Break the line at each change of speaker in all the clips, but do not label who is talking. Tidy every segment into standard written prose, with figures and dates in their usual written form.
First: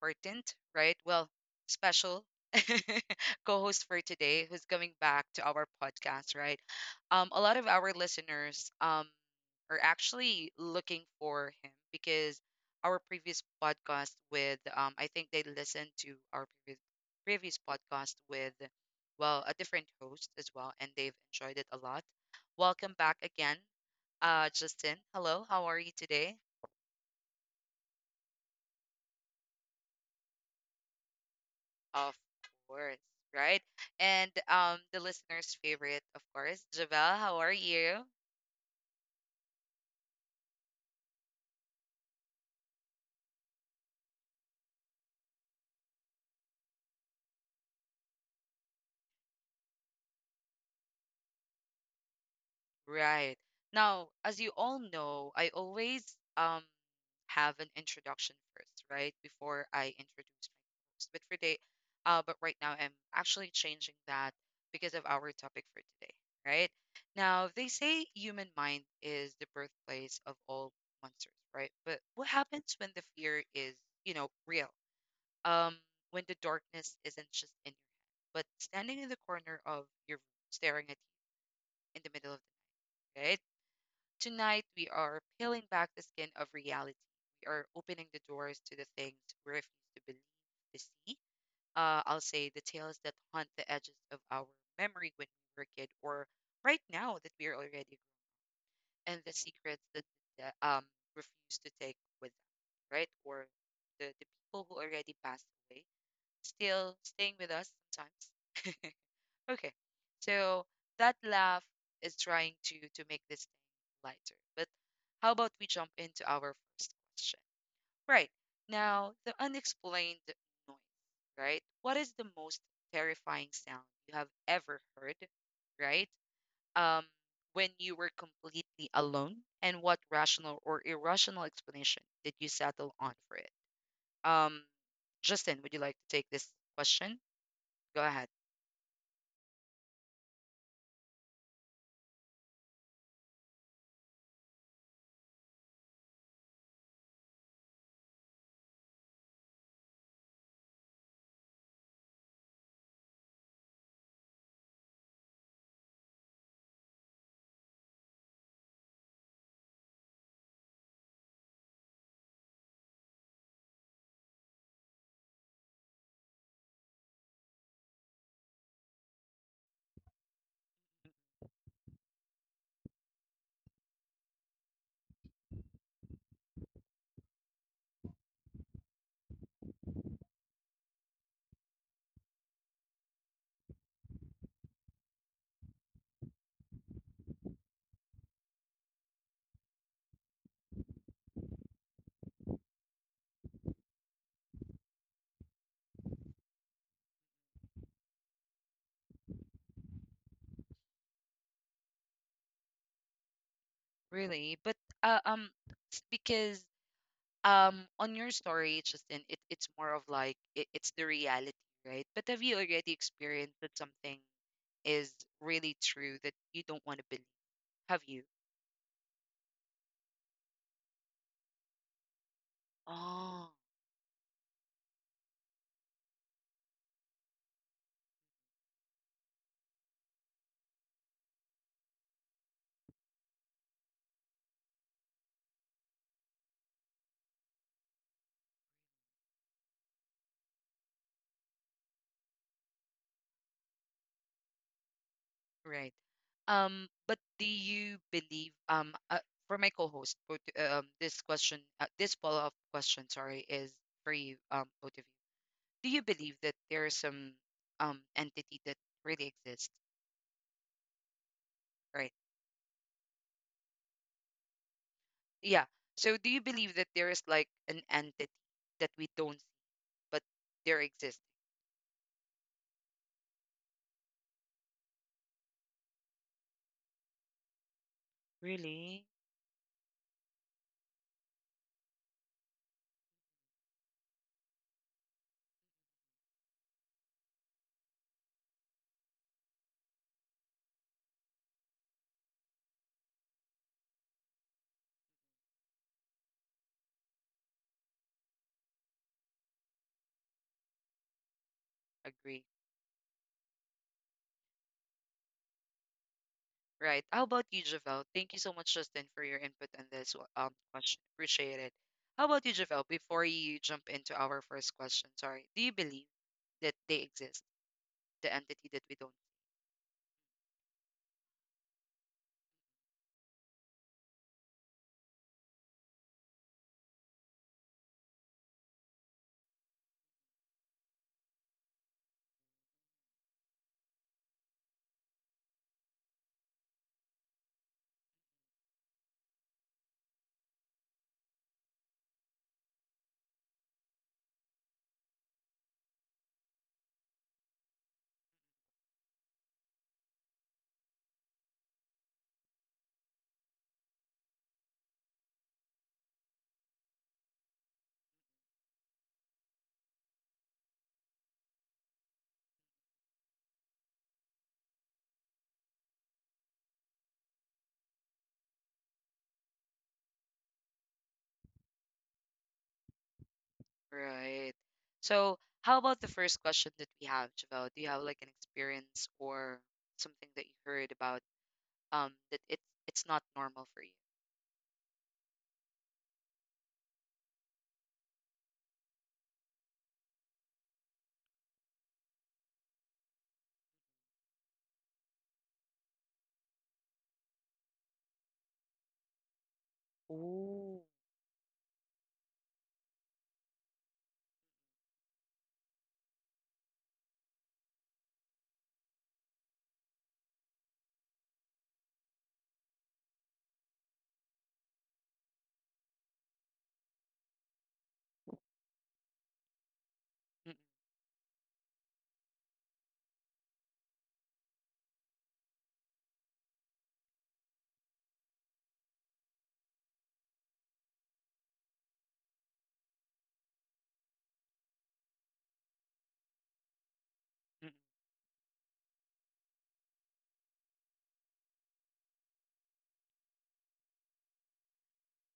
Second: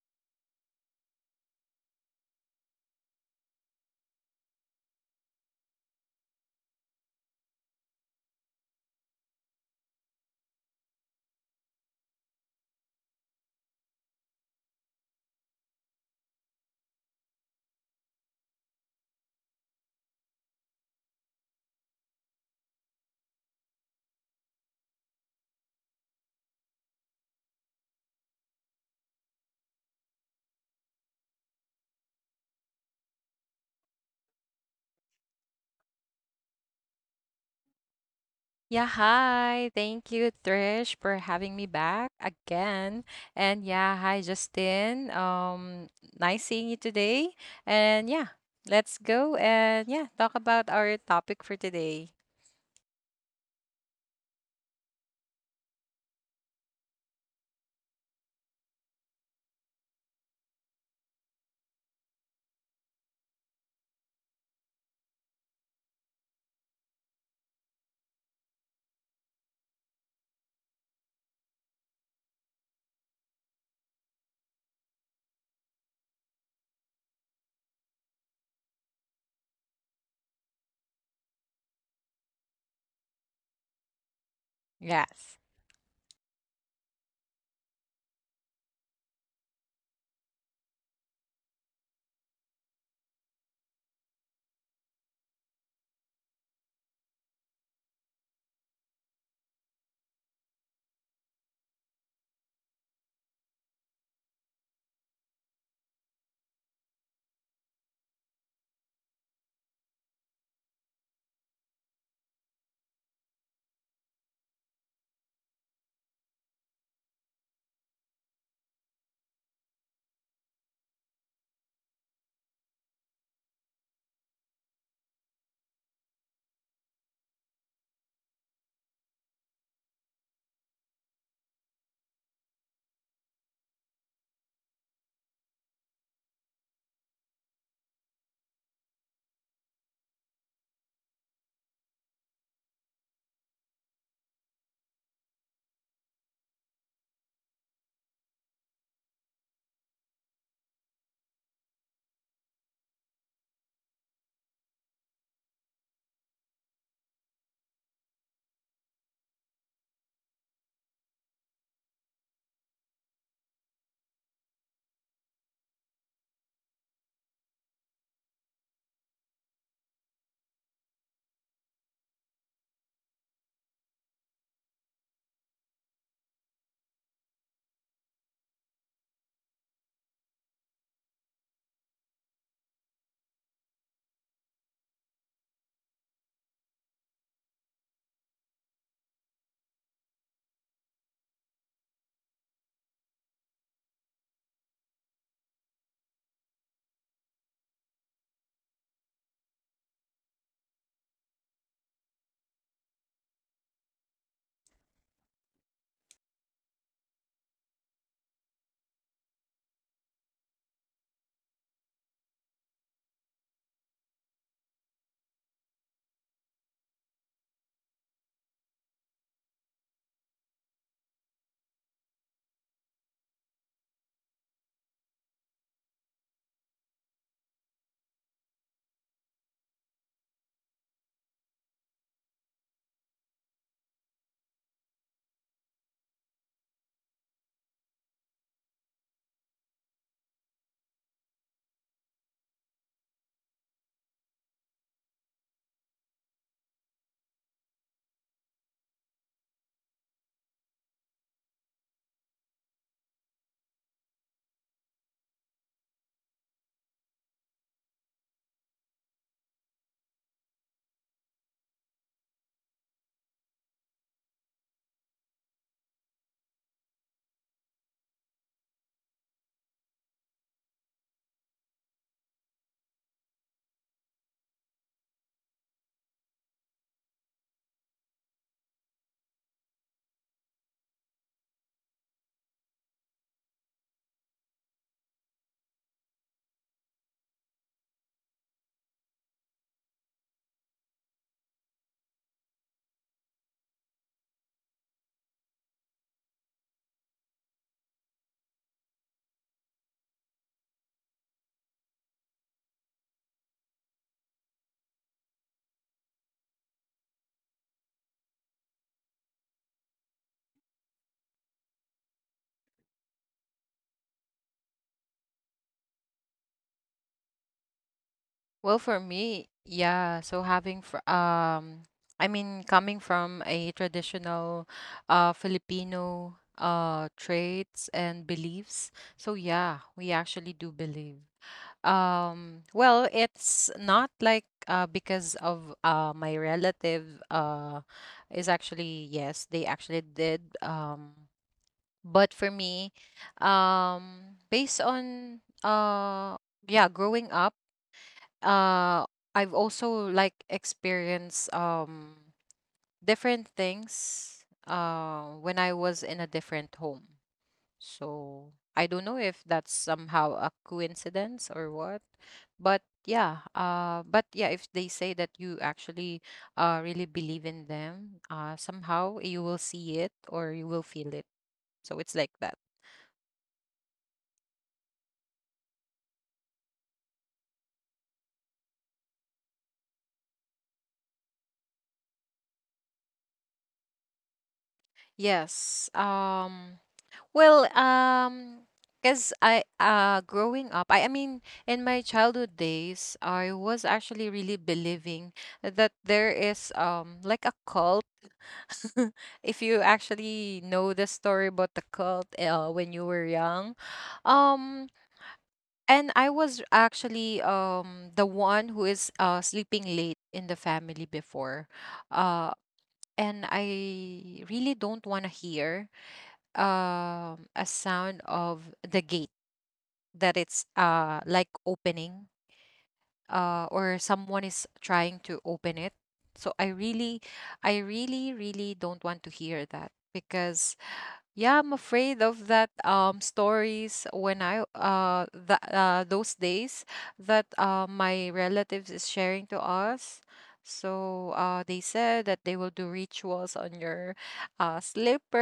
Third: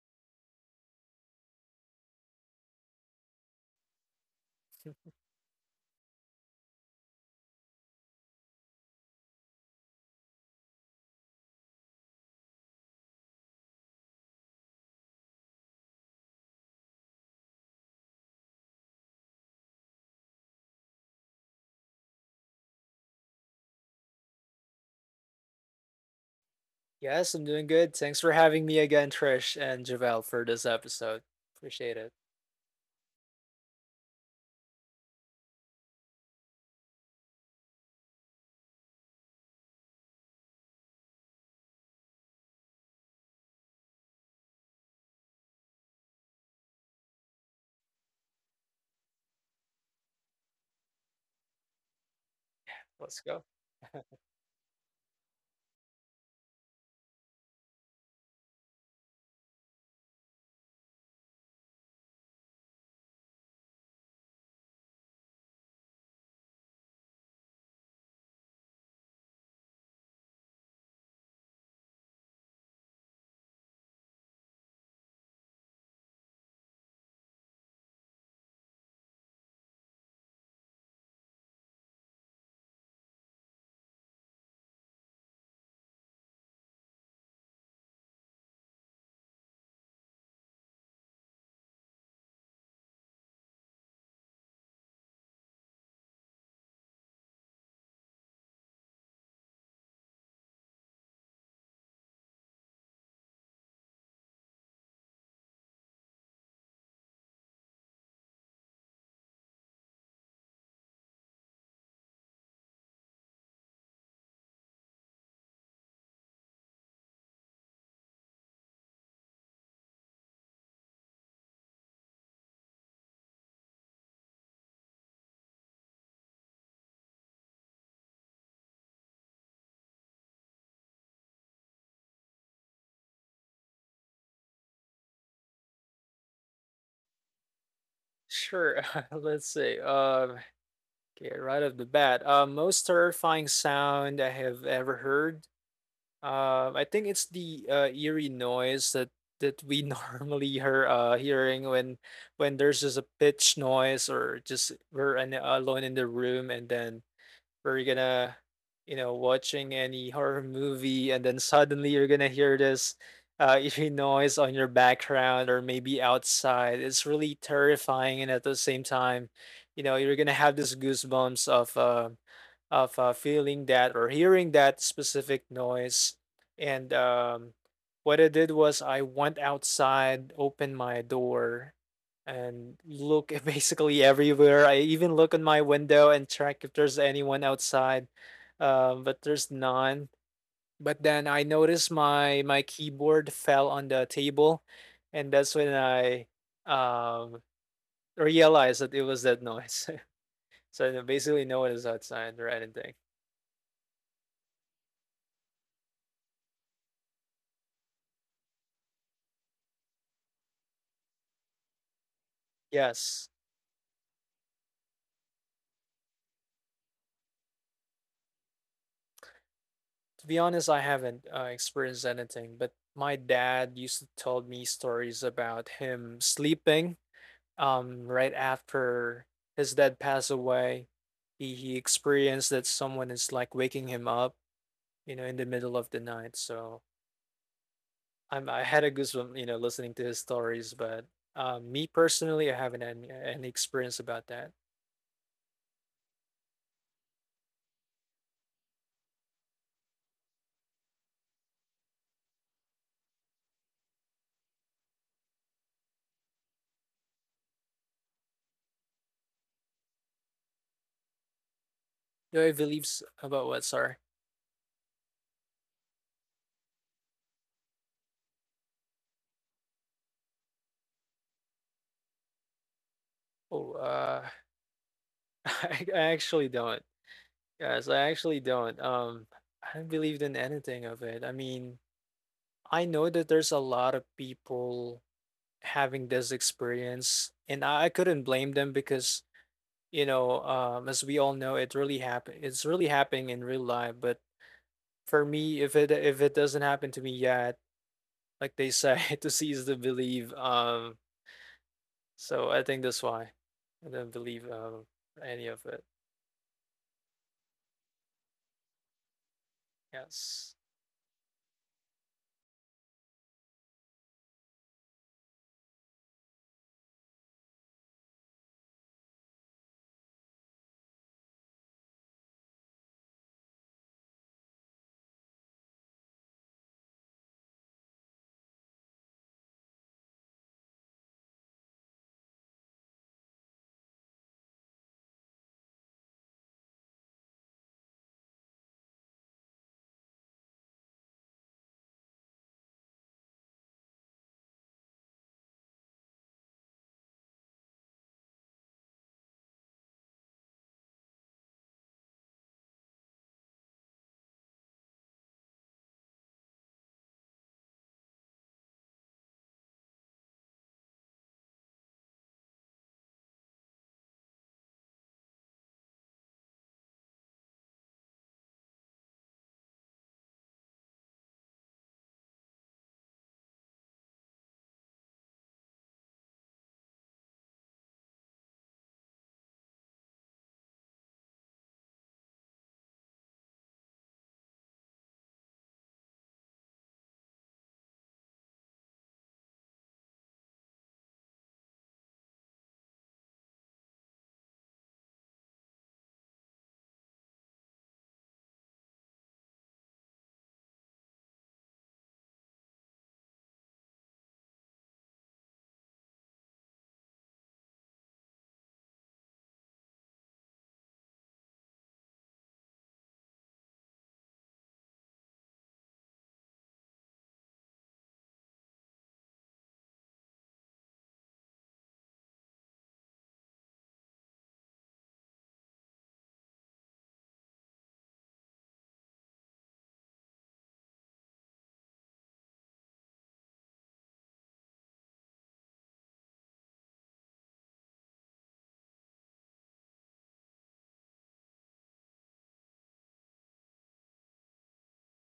important, right? Well, special co host for today who's coming back to our podcast, right? A lot of our listeners are actually looking for him because our previous podcast with, I think they listened to our previous podcast with, well, a different host as well, and they've enjoyed it a lot. Welcome back again, Justin. Hello, how are you today?
Yes, I'm doing good. Thanks for having me again, Trish and Javel, for this episode. Appreciate it.
Of course, right? And the listener's favorite, of course. Javel, how are you?
Yeah, hi. Thank you, Trish, for having me back again. And yeah, hi, Justin. Nice seeing you today. And yeah, let's go and yeah, talk about our topic for today.
Let's
Right.
go.
Now, as you all know, I always um have an introduction first, right? Before I introduce my host. But for today, but right now I'm actually changing that because of our topic for today, right? Now, they say human mind is the birthplace of all monsters, right? But what happens when the fear is, you know, real? um, when the darkness isn't just in your head, but standing in the corner of your room, staring at you in the middle of the night, right? Tonight, we are
Yes.
peeling back the skin of reality. We are opening the doors to the things we refuse to believe, to see. I'll say the tales that haunt the edges of our memory when we were a kid, or right now that we are already grown, and the secrets that refuse to take with us, right? Or the people who already passed away still staying with us sometimes. Okay. So that laugh is trying to make this thing lighter. But how about we jump into our first question? Right. Now, the unexplained noise, right? What is the most terrifying sound you have ever heard, right? Um, when you were completely alone, and what rational or irrational explanation did you settle on for it? Um, Justin, would you like to take this question? Go ahead.
Sure. Let's see. Okay, right off the bat, most terrifying sound I have ever heard. I think it's the eerie noise that we normally hear hearing when there's just a pitch noise or just we're an, alone in the room and then we're gonna you know watching any horror movie and then suddenly you're gonna hear this eerie noise on your background or maybe outside, it's really terrifying, and at the same time you know you're gonna have this goosebumps of feeling that or hearing that specific noise and what I did was I went outside, opened my door and look basically everywhere. I even look on my window and check if there's anyone outside, but there's none. But then I noticed my keyboard fell on the table, and that's when I um, realized that it was that noise. So then basically, no one is outside or anything.
Really, but uh, um, it's because on your story, it's just in it's more of like it's the reality, right? But have you already
Yes,
experienced that something is really true that you don't want to believe? Have you?
to be honest, I haven't experienced anything, but my
Oh,
dad used to tell me stories about him sleeping right after his dad passed away, he experienced that someone is like waking him up, you know, in the middle of the night. So I'm I had a goosebump, you know, listening to his stories. But me personally, I haven't had any experience about that.
right. But do you believe? For my co-host, both, this question, this follow-up question, sorry, is for you, both of you. Do you believe that there is some entity that really exists? Right.
Do I believe? Beliefs about what, sorry?
Yeah. So do you believe that there is like an entity that we don't see, but there exists?
Oh, I actually don't. Yes, I actually don't.
Really?
I haven't believed in anything of it. I mean, I know that there's a lot of people having this experience, and I couldn't blame them because, you know, as we all know, it really happen, it's really happening in real life. But for me, if it doesn't happen to me yet, like they say, to seize the believe.
Agree.
So I think that's why I don't believe any of it.
Right. How about you, Javel? Thank you so much, Justin, for your input on this
Yes.
question. Appreciate it. How about you, Javel? Before you jump into our first question, sorry, do you believe that they exist, the entity
Well,
that
for
we don't?
me, yeah, so having fr I mean coming from a traditional Filipino traits and beliefs. So yeah, we actually do believe. Well, it's not like because of my relative uh, is actually, yes, they actually did. But for me, based on yeah, growing up, uh, I've also like experienced different things when I was in a different home. So I don't know if that's somehow a coincidence or what. But yeah, if they say that you actually really believe in them, somehow you will see it or you will feel it. So it's like that.
See? Right. So how about the first question that we have, Javel? Do you have like an experience or something that you heard about that it's not normal for you?
Yes. Well, because I growing up, I mean in my childhood days, I was actually really believing that there is like a cult if you actually
Oh.
know the story about the cult when you were young. Um, and I was actually the one who is sleeping late in the family before. Uh, and I really don't want to hear a sound of the gate that
Mm, mm.
it's like opening or someone is trying to open it. So I really don't want to hear that because yeah, I'm afraid of that stories when I that those days that
Mm.
my relatives is sharing to us. So they said that they will do rituals on your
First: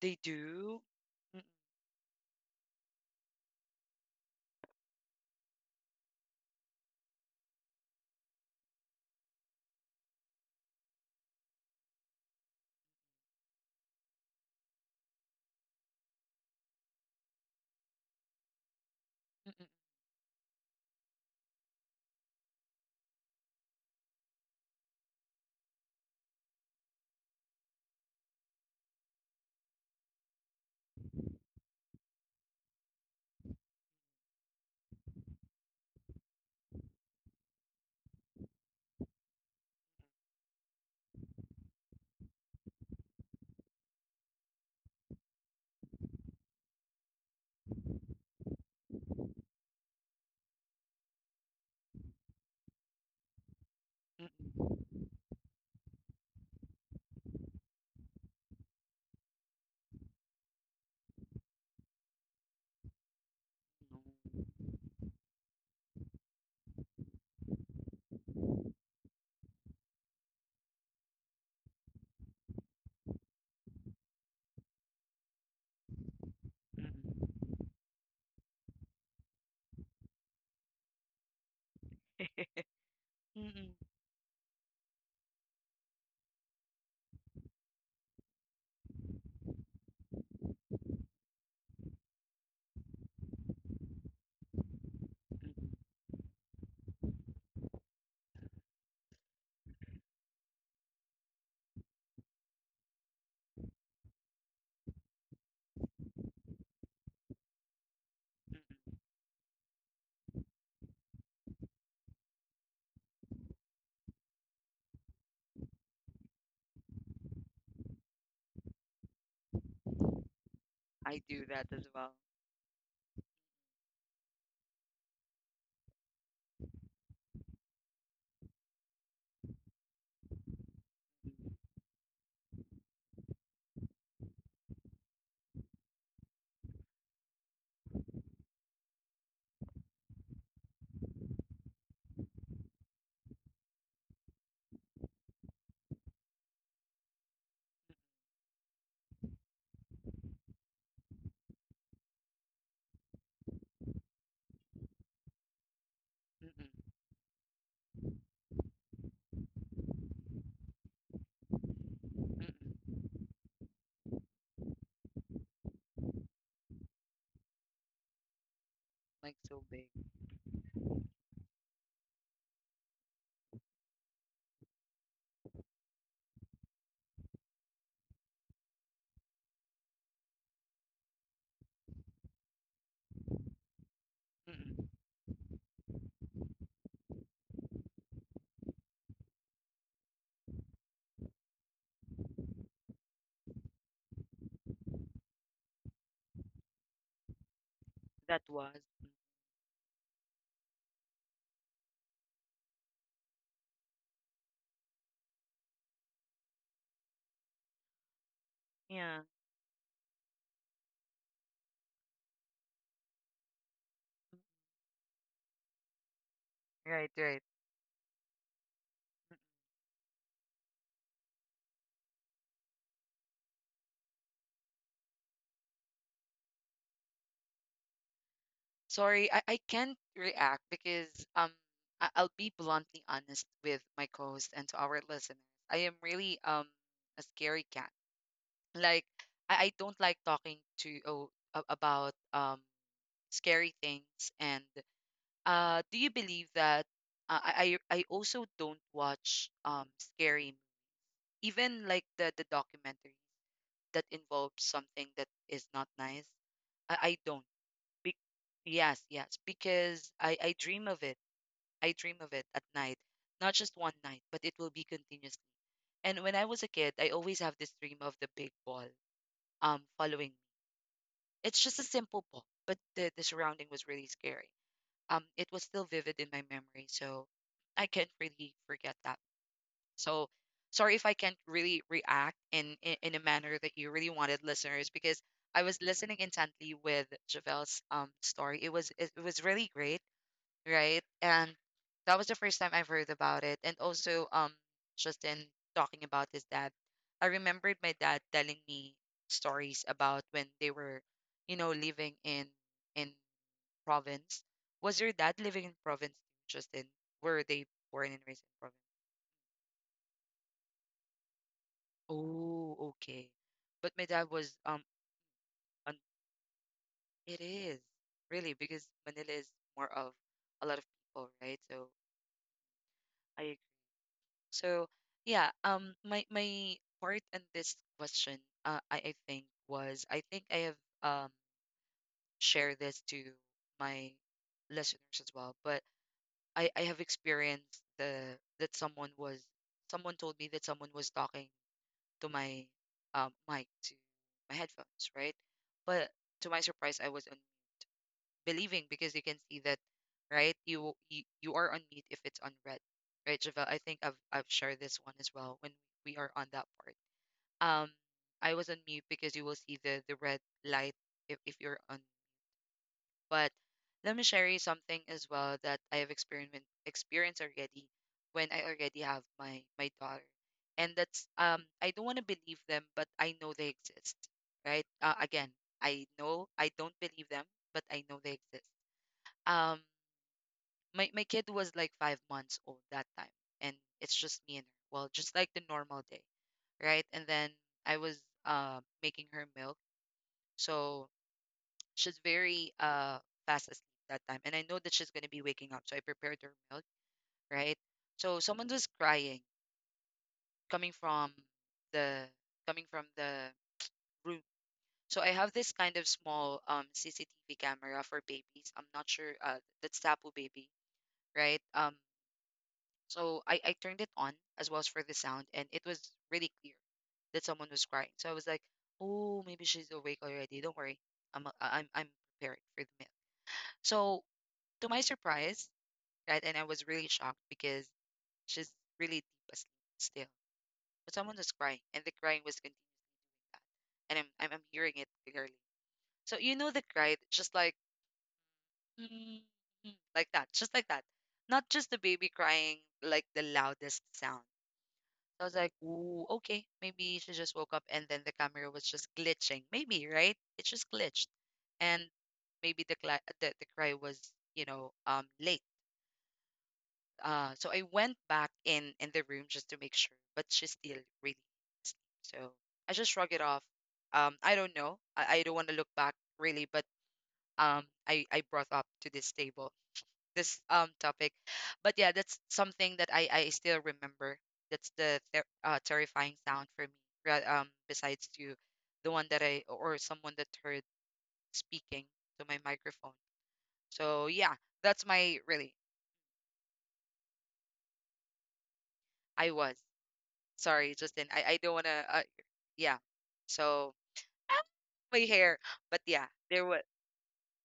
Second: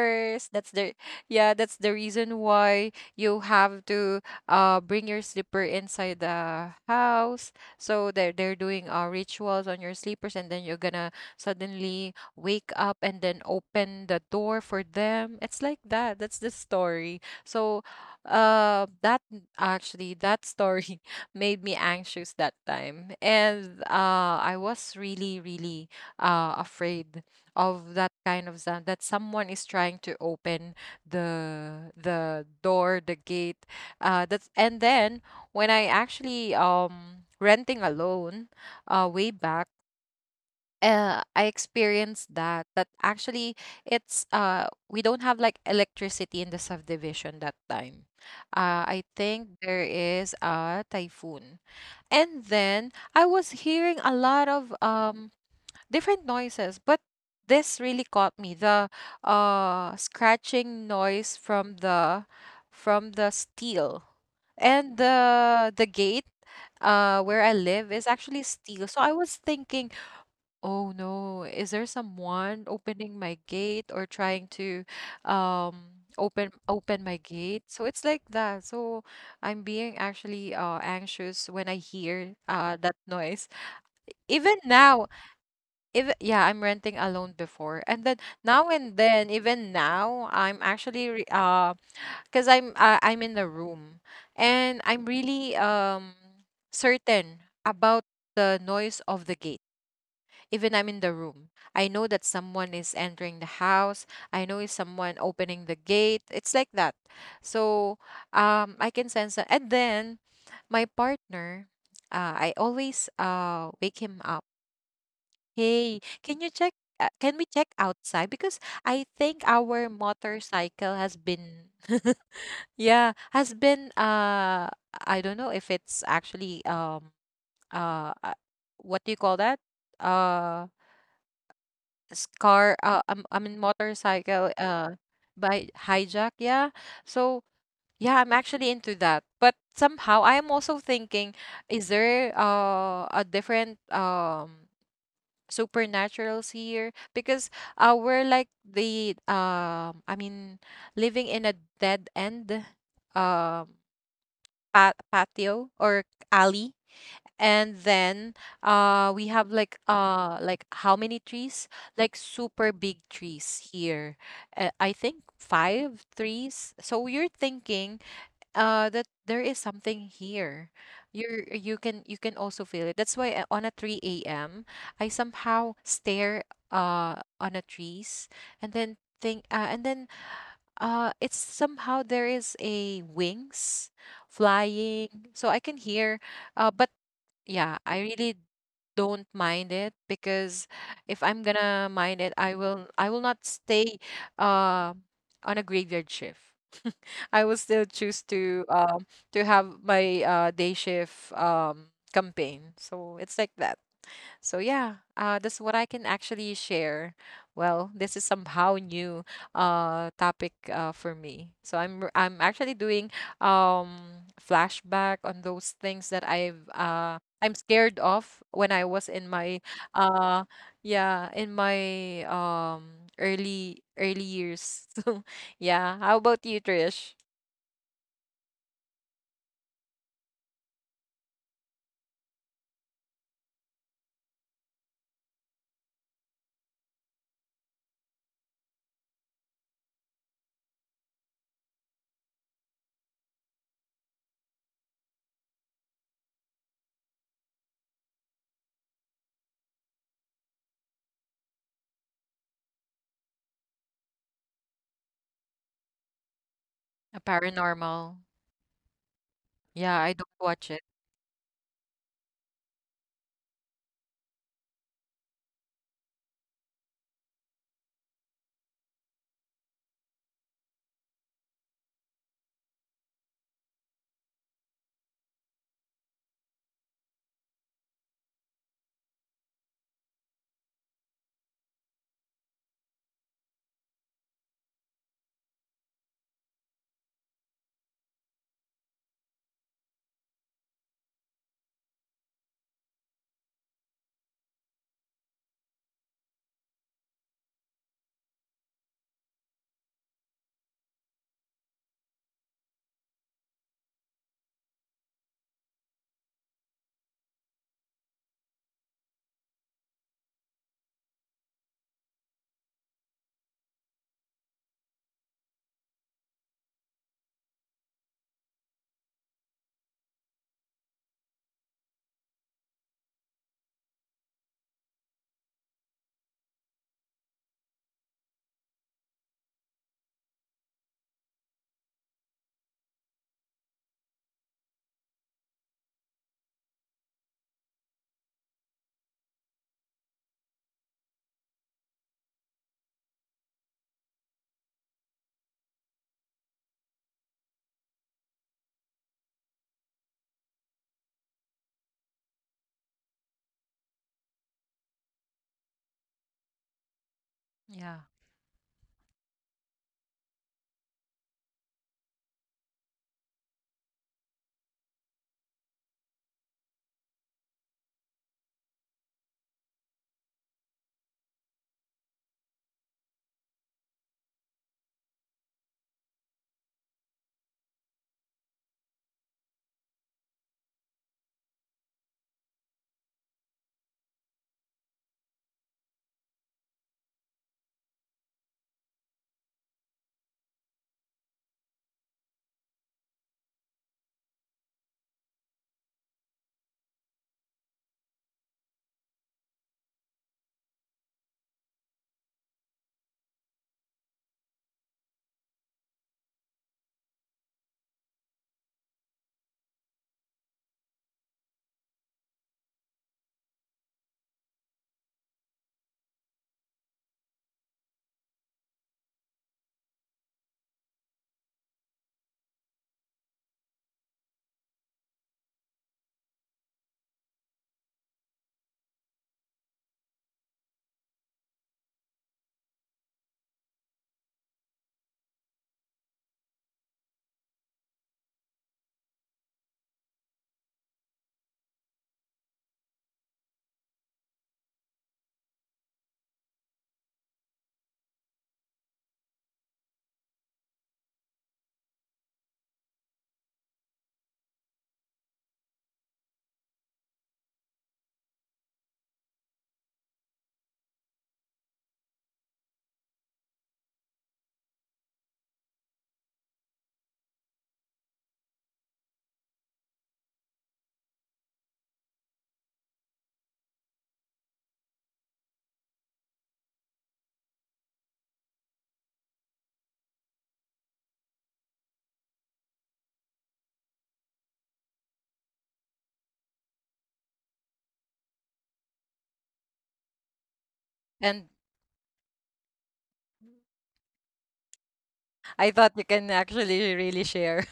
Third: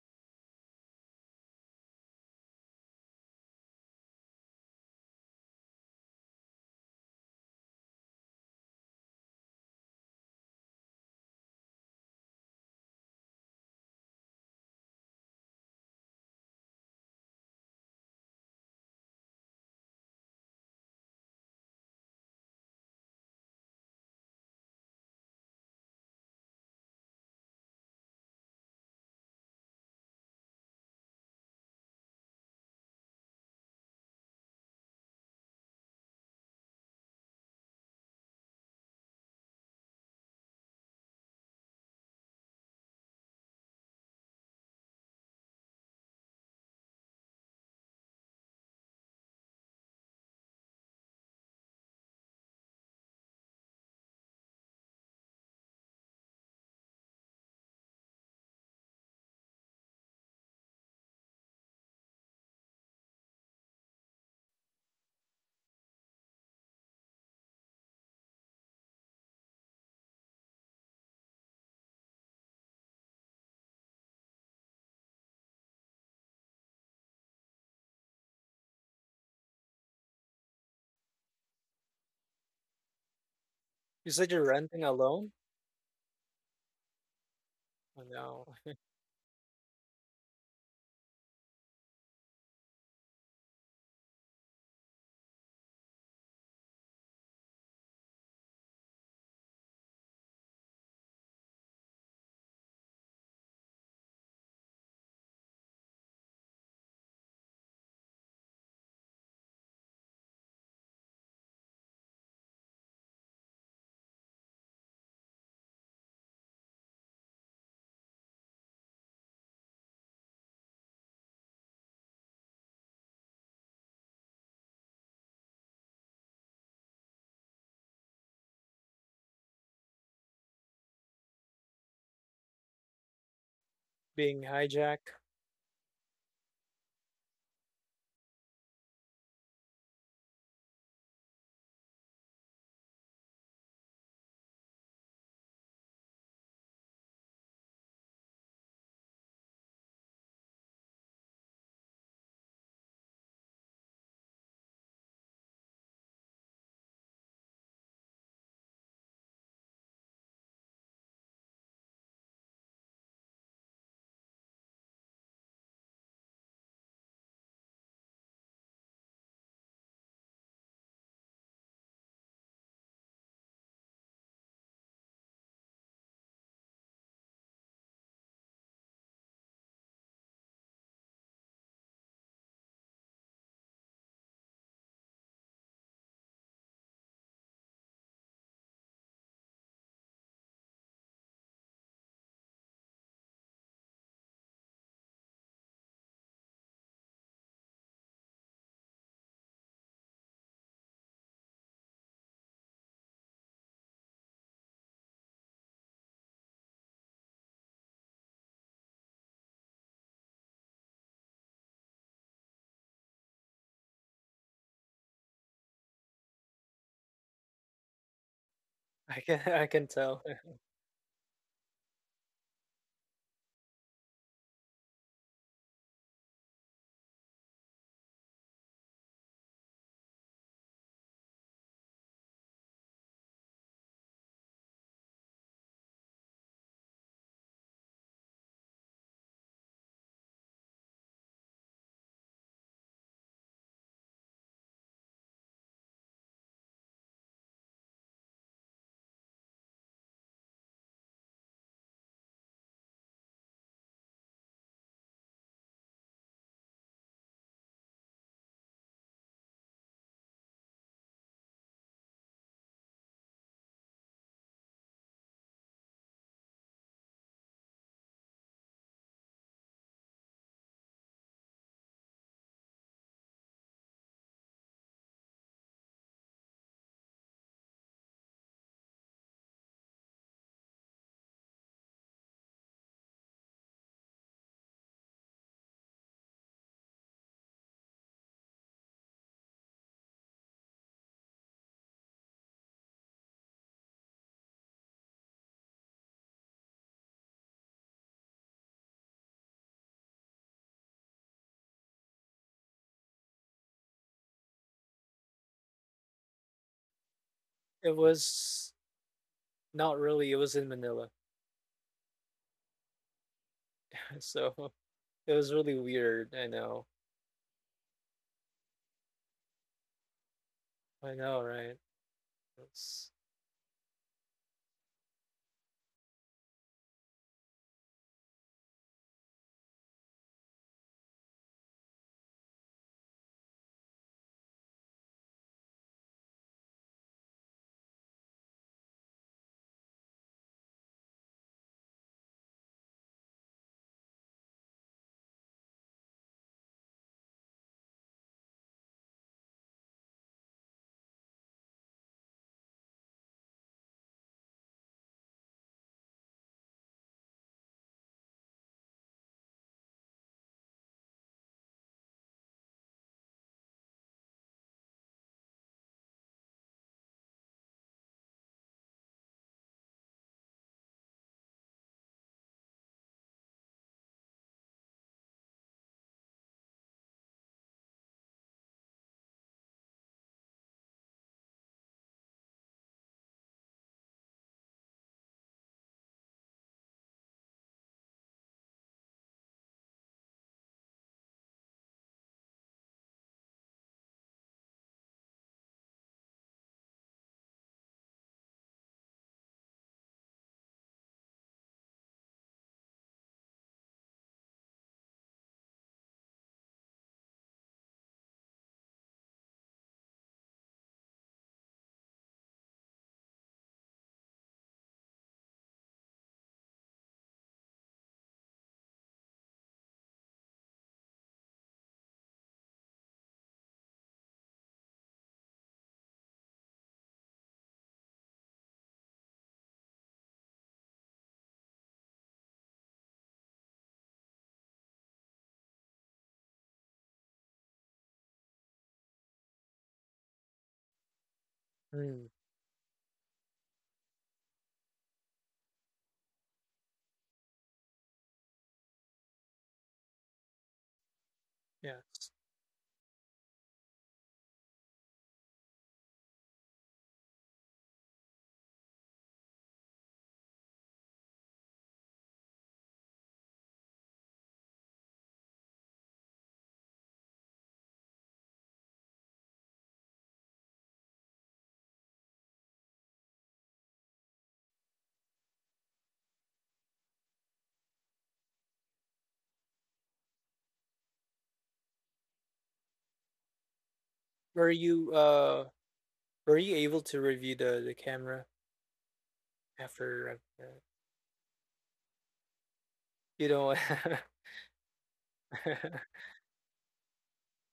They
That's
do?
the
Mm,
yeah, that's the reason why you have to bring your slipper inside the house. So they're doing rituals on your slippers, and then you're gonna suddenly wake up and then open the door for them. It's like that. That's the story. So, that
mm,
actually, that story made me anxious that time. And I was really, really afraid of that kind of sound that someone is trying to open the door, the gate, that's and then when I actually renting alone way back. I experienced that that actually it's we don't have like electricity in the subdivision that time. I think there is a typhoon, and then I was hearing a
mm,
lot of
mm, mm.
different noises, but this really caught me the scratching noise from the steel, and the gate where I live is actually steel. So I was thinking, oh no, is there someone opening my gate or trying to open my
No.
gate? So it's like that. So I'm being actually anxious when I
Mm,
hear
mm,
that noise.
mm, mm, mm.
You said you're
Even
renting
now,
alone.
even yeah, I'm renting alone before. And
Oh,
then now
no.
and then, even now, I'm actually re because I'm in the room and I'm really
Mm,
certain about the noise of the gate even I'm in the room. I know that someone is entering the house. I know it's someone opening the gate. It's like that. So I
mm.
can sense that. And then my partner, I always wake him up. Hey, can you check? Can we check outside? Because I think our motorcycle has
I do
been,
that as well.
yeah, has been. I don't know if it's actually uh, uh, what do you call that? Uh,
Mm,
s- car I mean
Being
motorcycle
hijacked.
by hijack, yeah. So yeah, I'm actually into that, but somehow I am also thinking, is there a different supernaturals here? Because we're like the I mean living in a dead end um pa patio or
mm, mm,
alley. And then we have like how many trees, like
mm.
super big
Mm.
trees here. I think five trees. So you're thinking that
Like
there is
so big.
something here. You can also feel it. That's why on a 3 a.m. I somehow stare uh on a trees and then think and then it's somehow there is a wings
Mm, mm.
flying, so I can hear. But yeah, I really don't mind it, because if I'm gonna mind it, I will not stay uh, on a graveyard shift. I will still choose
That was. Mm.
to have my day shift campaign. So it's like that. So yeah, that's what I can actually share. Well, this is somehow
Yeah,
new topic for me. So I'm actually doing flashback on those things that
right, right.
I'm scared of when I was
I
in
can
my
I can tell.
uh yeah, in my early early years. So yeah, how about you, Trish?
Sorry, I can't react because um I'll be bluntly honest with my co-host and to our listeners. I am really a scary cat. Like I don't like talking to about scary things and do you believe that I also don't watch scary even like the documentaries that involve something that is not nice. I
A
don't. Be-
paranormal.
yes, yes,
Yeah,
because
I
I
don't
I
watch
dream
it.
of it. I dream of it at night, not just one night, but it will be continuously. And when I was a kid, I always have this dream of the big ball following me. It's just a simple ball, but the surrounding was really scary. It was still vivid in my memory. So I can't really forget that. So sorry if I can't really react in a manner that you really wanted, listeners, because I was listening intently with Javel's story. It was it was really great, right? And that was the first time I've heard about it. And also Justin talking about his dad. I remembered my dad telling me stories about when they were, you know, living in province. Was your dad living in province, Justin? Were they
It
born and raised in
was
province?
not really, it was in Manila.
Oh, okay. But my dad
So
was
it was really
on,
weird, I know.
it is really because Manila is more of a lot of
I
people,
know,
right?
right?
So
That's
I agree. So yeah, my my part in this question, I think I have um shared this to my listeners as well, but I have experienced the that someone was someone told me that someone was talking to my mic to my headphones, right? But to my surprise, I was believing because you can see that, right? You are on mute if it's on red, right, Javelle? I think I've shared this one as well when we are on that part. Um,
Yeah.
I was on mute because you will see the red light if you're on, but let me share you something as well that I have experiment experienced already when I already have my my daughter, and that's I don't want to believe them, but I know they exist, right? Again, I know I don't believe them, but I know they exist. Um, my my kid was like 5 months old that time, and it's just me and her. Well, just like the normal day, right? And then I was making her milk, so she's very fast asleep that time, and I know that she's gonna be waking up, so I prepared her milk, right? So someone was crying coming from the coming from the room. So I have this kind of small CCTV camera for babies. I'm not sure that's Tapu baby, right? So I turned it on as well as for the sound, and it was really clear that someone was crying. So I was like, oh, maybe she's awake already. Don't worry, I'm a- I am I'm prepared for the milk. So to my surprise, right? And I was really shocked because she's really deep asleep still. But someone was crying, and the crying was continuing, and I'm hearing it clearly. So you know the cry, just like "Mm, mm," like that, just like that, not just the baby
Mm.
crying like the loudest sound. I was like, ooh, okay, maybe she just woke up, and then the camera was just glitching, maybe right? It just glitched,
Yeah.
and maybe the cry was, you know, late. So I went back in the room just to make sure, but she's still really asleep. So I just shrugged it off. I don't know. I don't want to look back really, but I brought up to this table this topic, but yeah, that's something that I still remember. That's the terrifying sound for me. Besides to the one that I or someone that heard speaking to my microphone. So yeah,
Were you
that's my
uh
really
were you able to review the camera
I was.
after
Sorry, Justin.
And
I don't want to yeah.
you know?
So ah, my hair,
I thought you
but
can
yeah, there was.
actually really share.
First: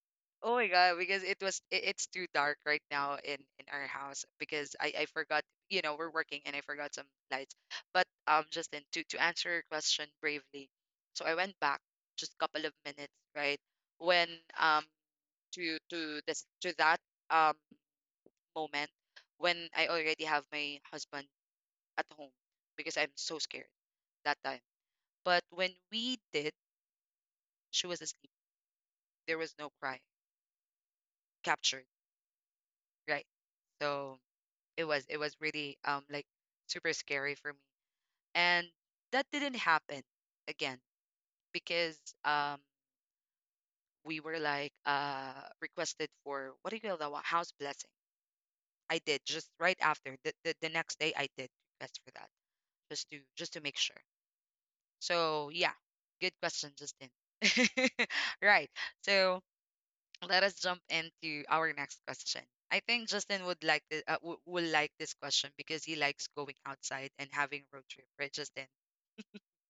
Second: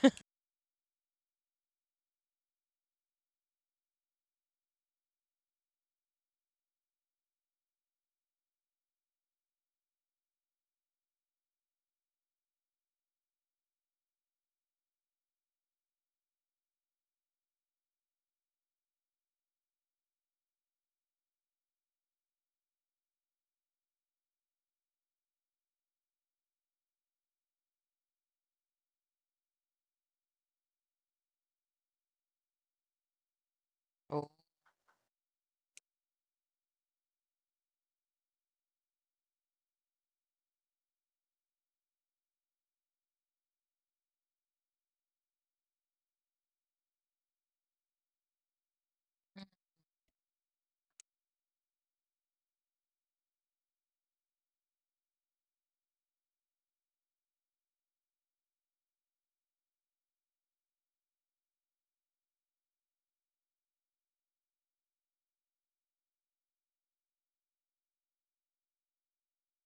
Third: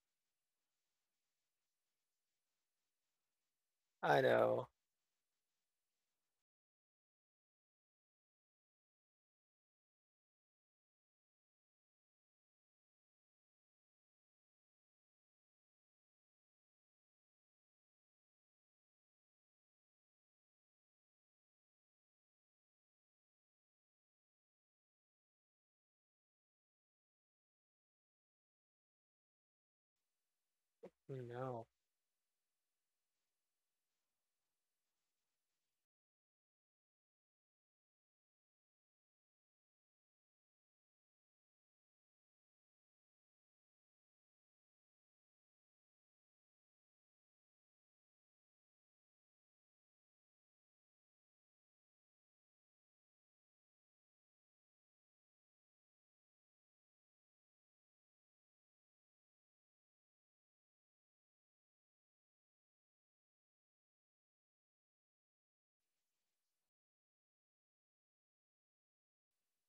Oh my god, because it was it's too dark right now in our
I
house
know.
because I forgot, you know, we're working and I forgot some lights. But Justin, to answer your question bravely, so I went back just couple of minutes right when um to this to that um moment when I already have my husband at home because I'm so scared that time. But when we did, she was asleep, there was no cry
No.
captured, right? So it was really like super scary for me. And that didn't happen again because um we were like requested for what do you call that one? House blessing. I did just right after the next day I did request for that just to make sure. So yeah, good question, Justin. Right. So let us jump into our next question. I think Justin would like the, will like this question because he likes going outside and having road trip, right, Justin?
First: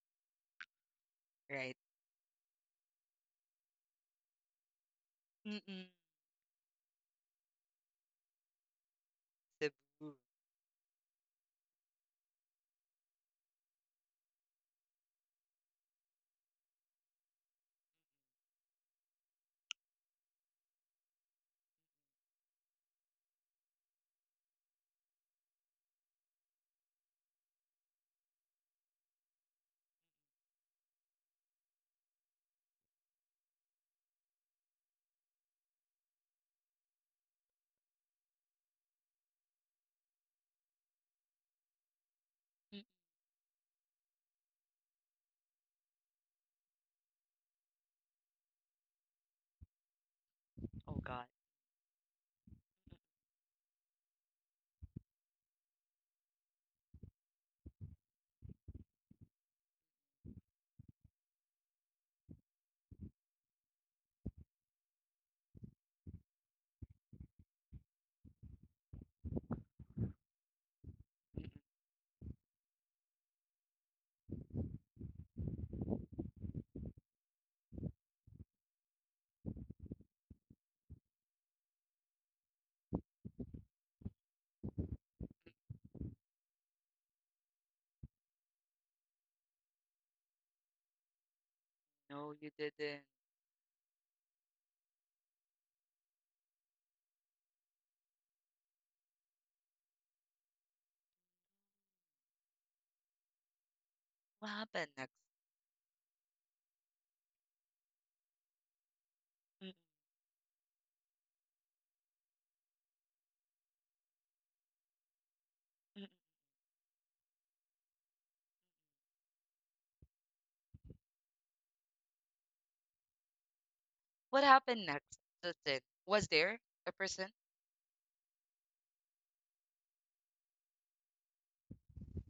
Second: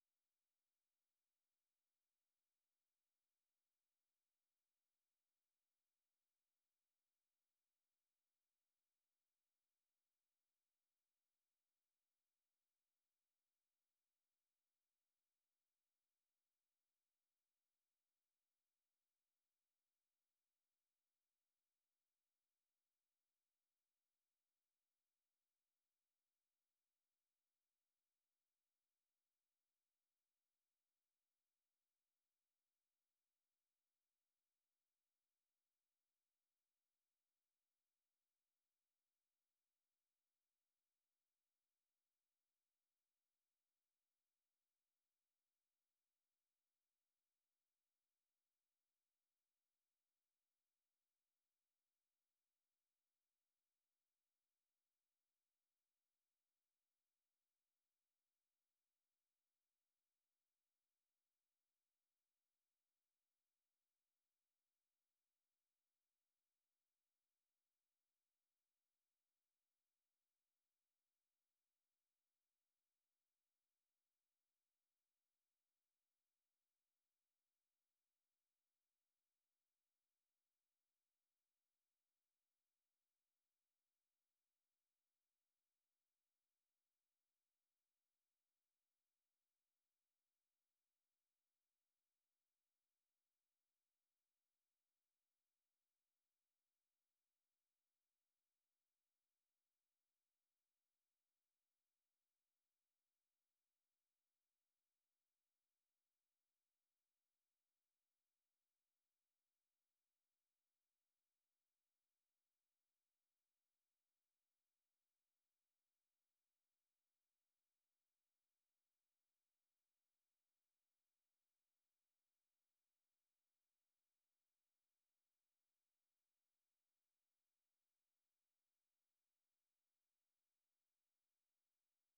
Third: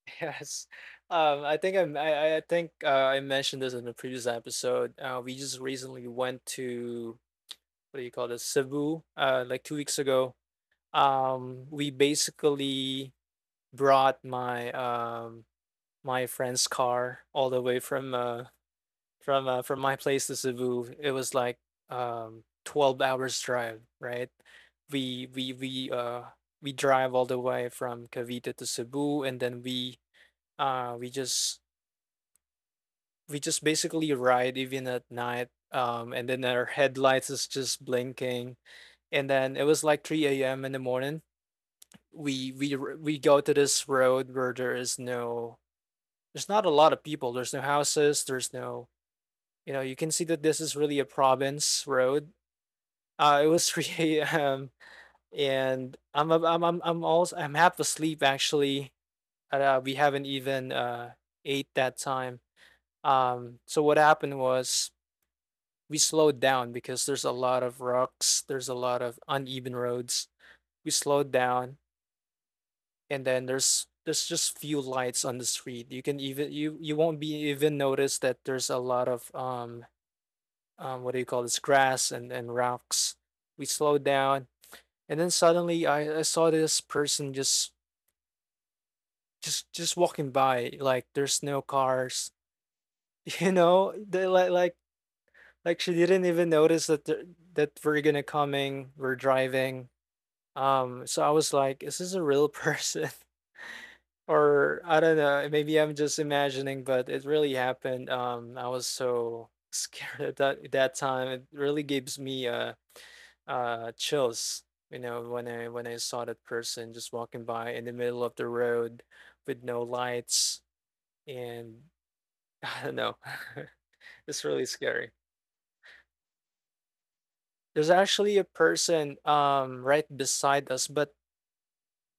Yes. I
Right?
think I think I mentioned this in the previous episode. Uh, we just
Mm-mm,
recently went to what do you call this? Cebu like 2 weeks
Cebu.
ago. We basically brought my my friend's car all the way from from my place to Cebu. It was like 12 hours drive, right? We we we uh we drive all the way from Cavite to Cebu, and then we uh we just just basically ride even at night and then our headlights is just blinking, and then it was like 3 a.m. in the morning. We we
Mm,
r- we go to this road where there is no there's not a lot of people. There's no houses, there's no, you know, you can see that this is
oh
really a
God.
province road. It was 3 a.m. and I'm ab- I'm also I'm half asleep actually. And, we haven't even ate that time. So what happened was we slowed down because there's a lot of rocks, there's a lot of uneven roads. We slowed
Mm-mm,
down, and then there's just few lights on the street. You can even you you won't be even notice that there's a lot of what do you call this, grass and rocks. We slowed down, and then suddenly I saw this person just just walking by, like there's no
no,
cars,
you didn't.
you know? They like like she didn't even notice that there, that we're gonna coming, we're driving. So I was like, is this a real person?
What happened
Or I
next?
don't know, maybe I'm just imagining, but it really happened. I was so scared at that time. It really gives me a chills, you know, when I
Mm-mm.
saw that person just walking by in the middle of the road with no lights. And I don't know.
What
It's really
happened next,
scary.
Justin? Was there a person?
There's actually a person right beside us, but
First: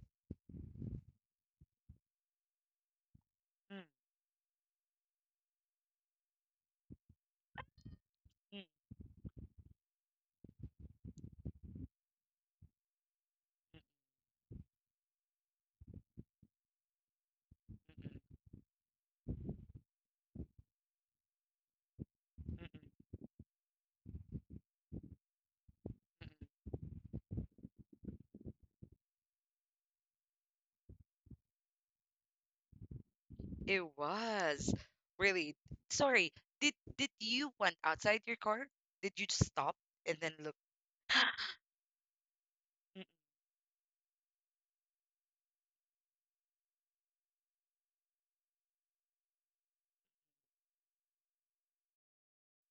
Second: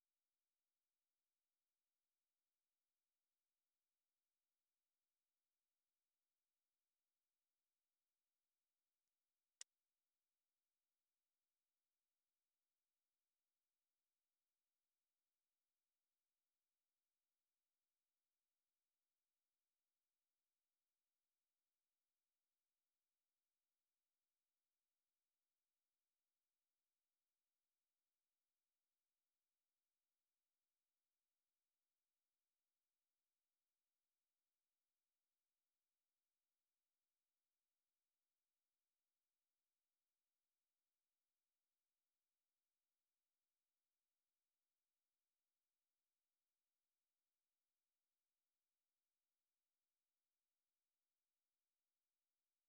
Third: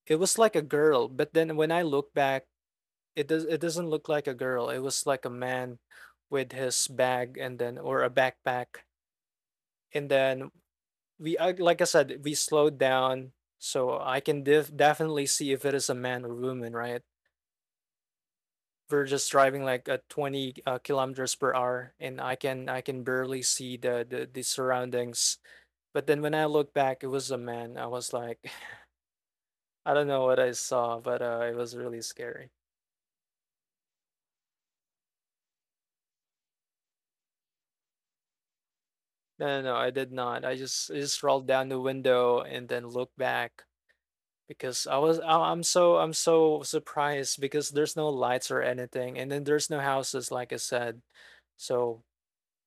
it was like a girl. But then when I look back, it
Mm,
doesn't look like a girl, it was like a man with his bag, and then, or a
mm,
backpack. And then like I said, we slowed down,
mm,
so I can definitely see if it is a man or woman, right? We're just driving like at 20 kilometers per hour, and i
mm, mm,
can i can barely see the, the surroundings. But then
mm,
when I
mm.
look back, it was a man. I was like I don't know what I saw, but it was really scary.
It was really sorry. Did you went outside your car? Did you just
No, no
stop
no I did
and then
not. I
look?
just I just rolled down the window and then looked back because I'm so I'm so surprised because there's no lights or anything, and then there's no houses, like I said. So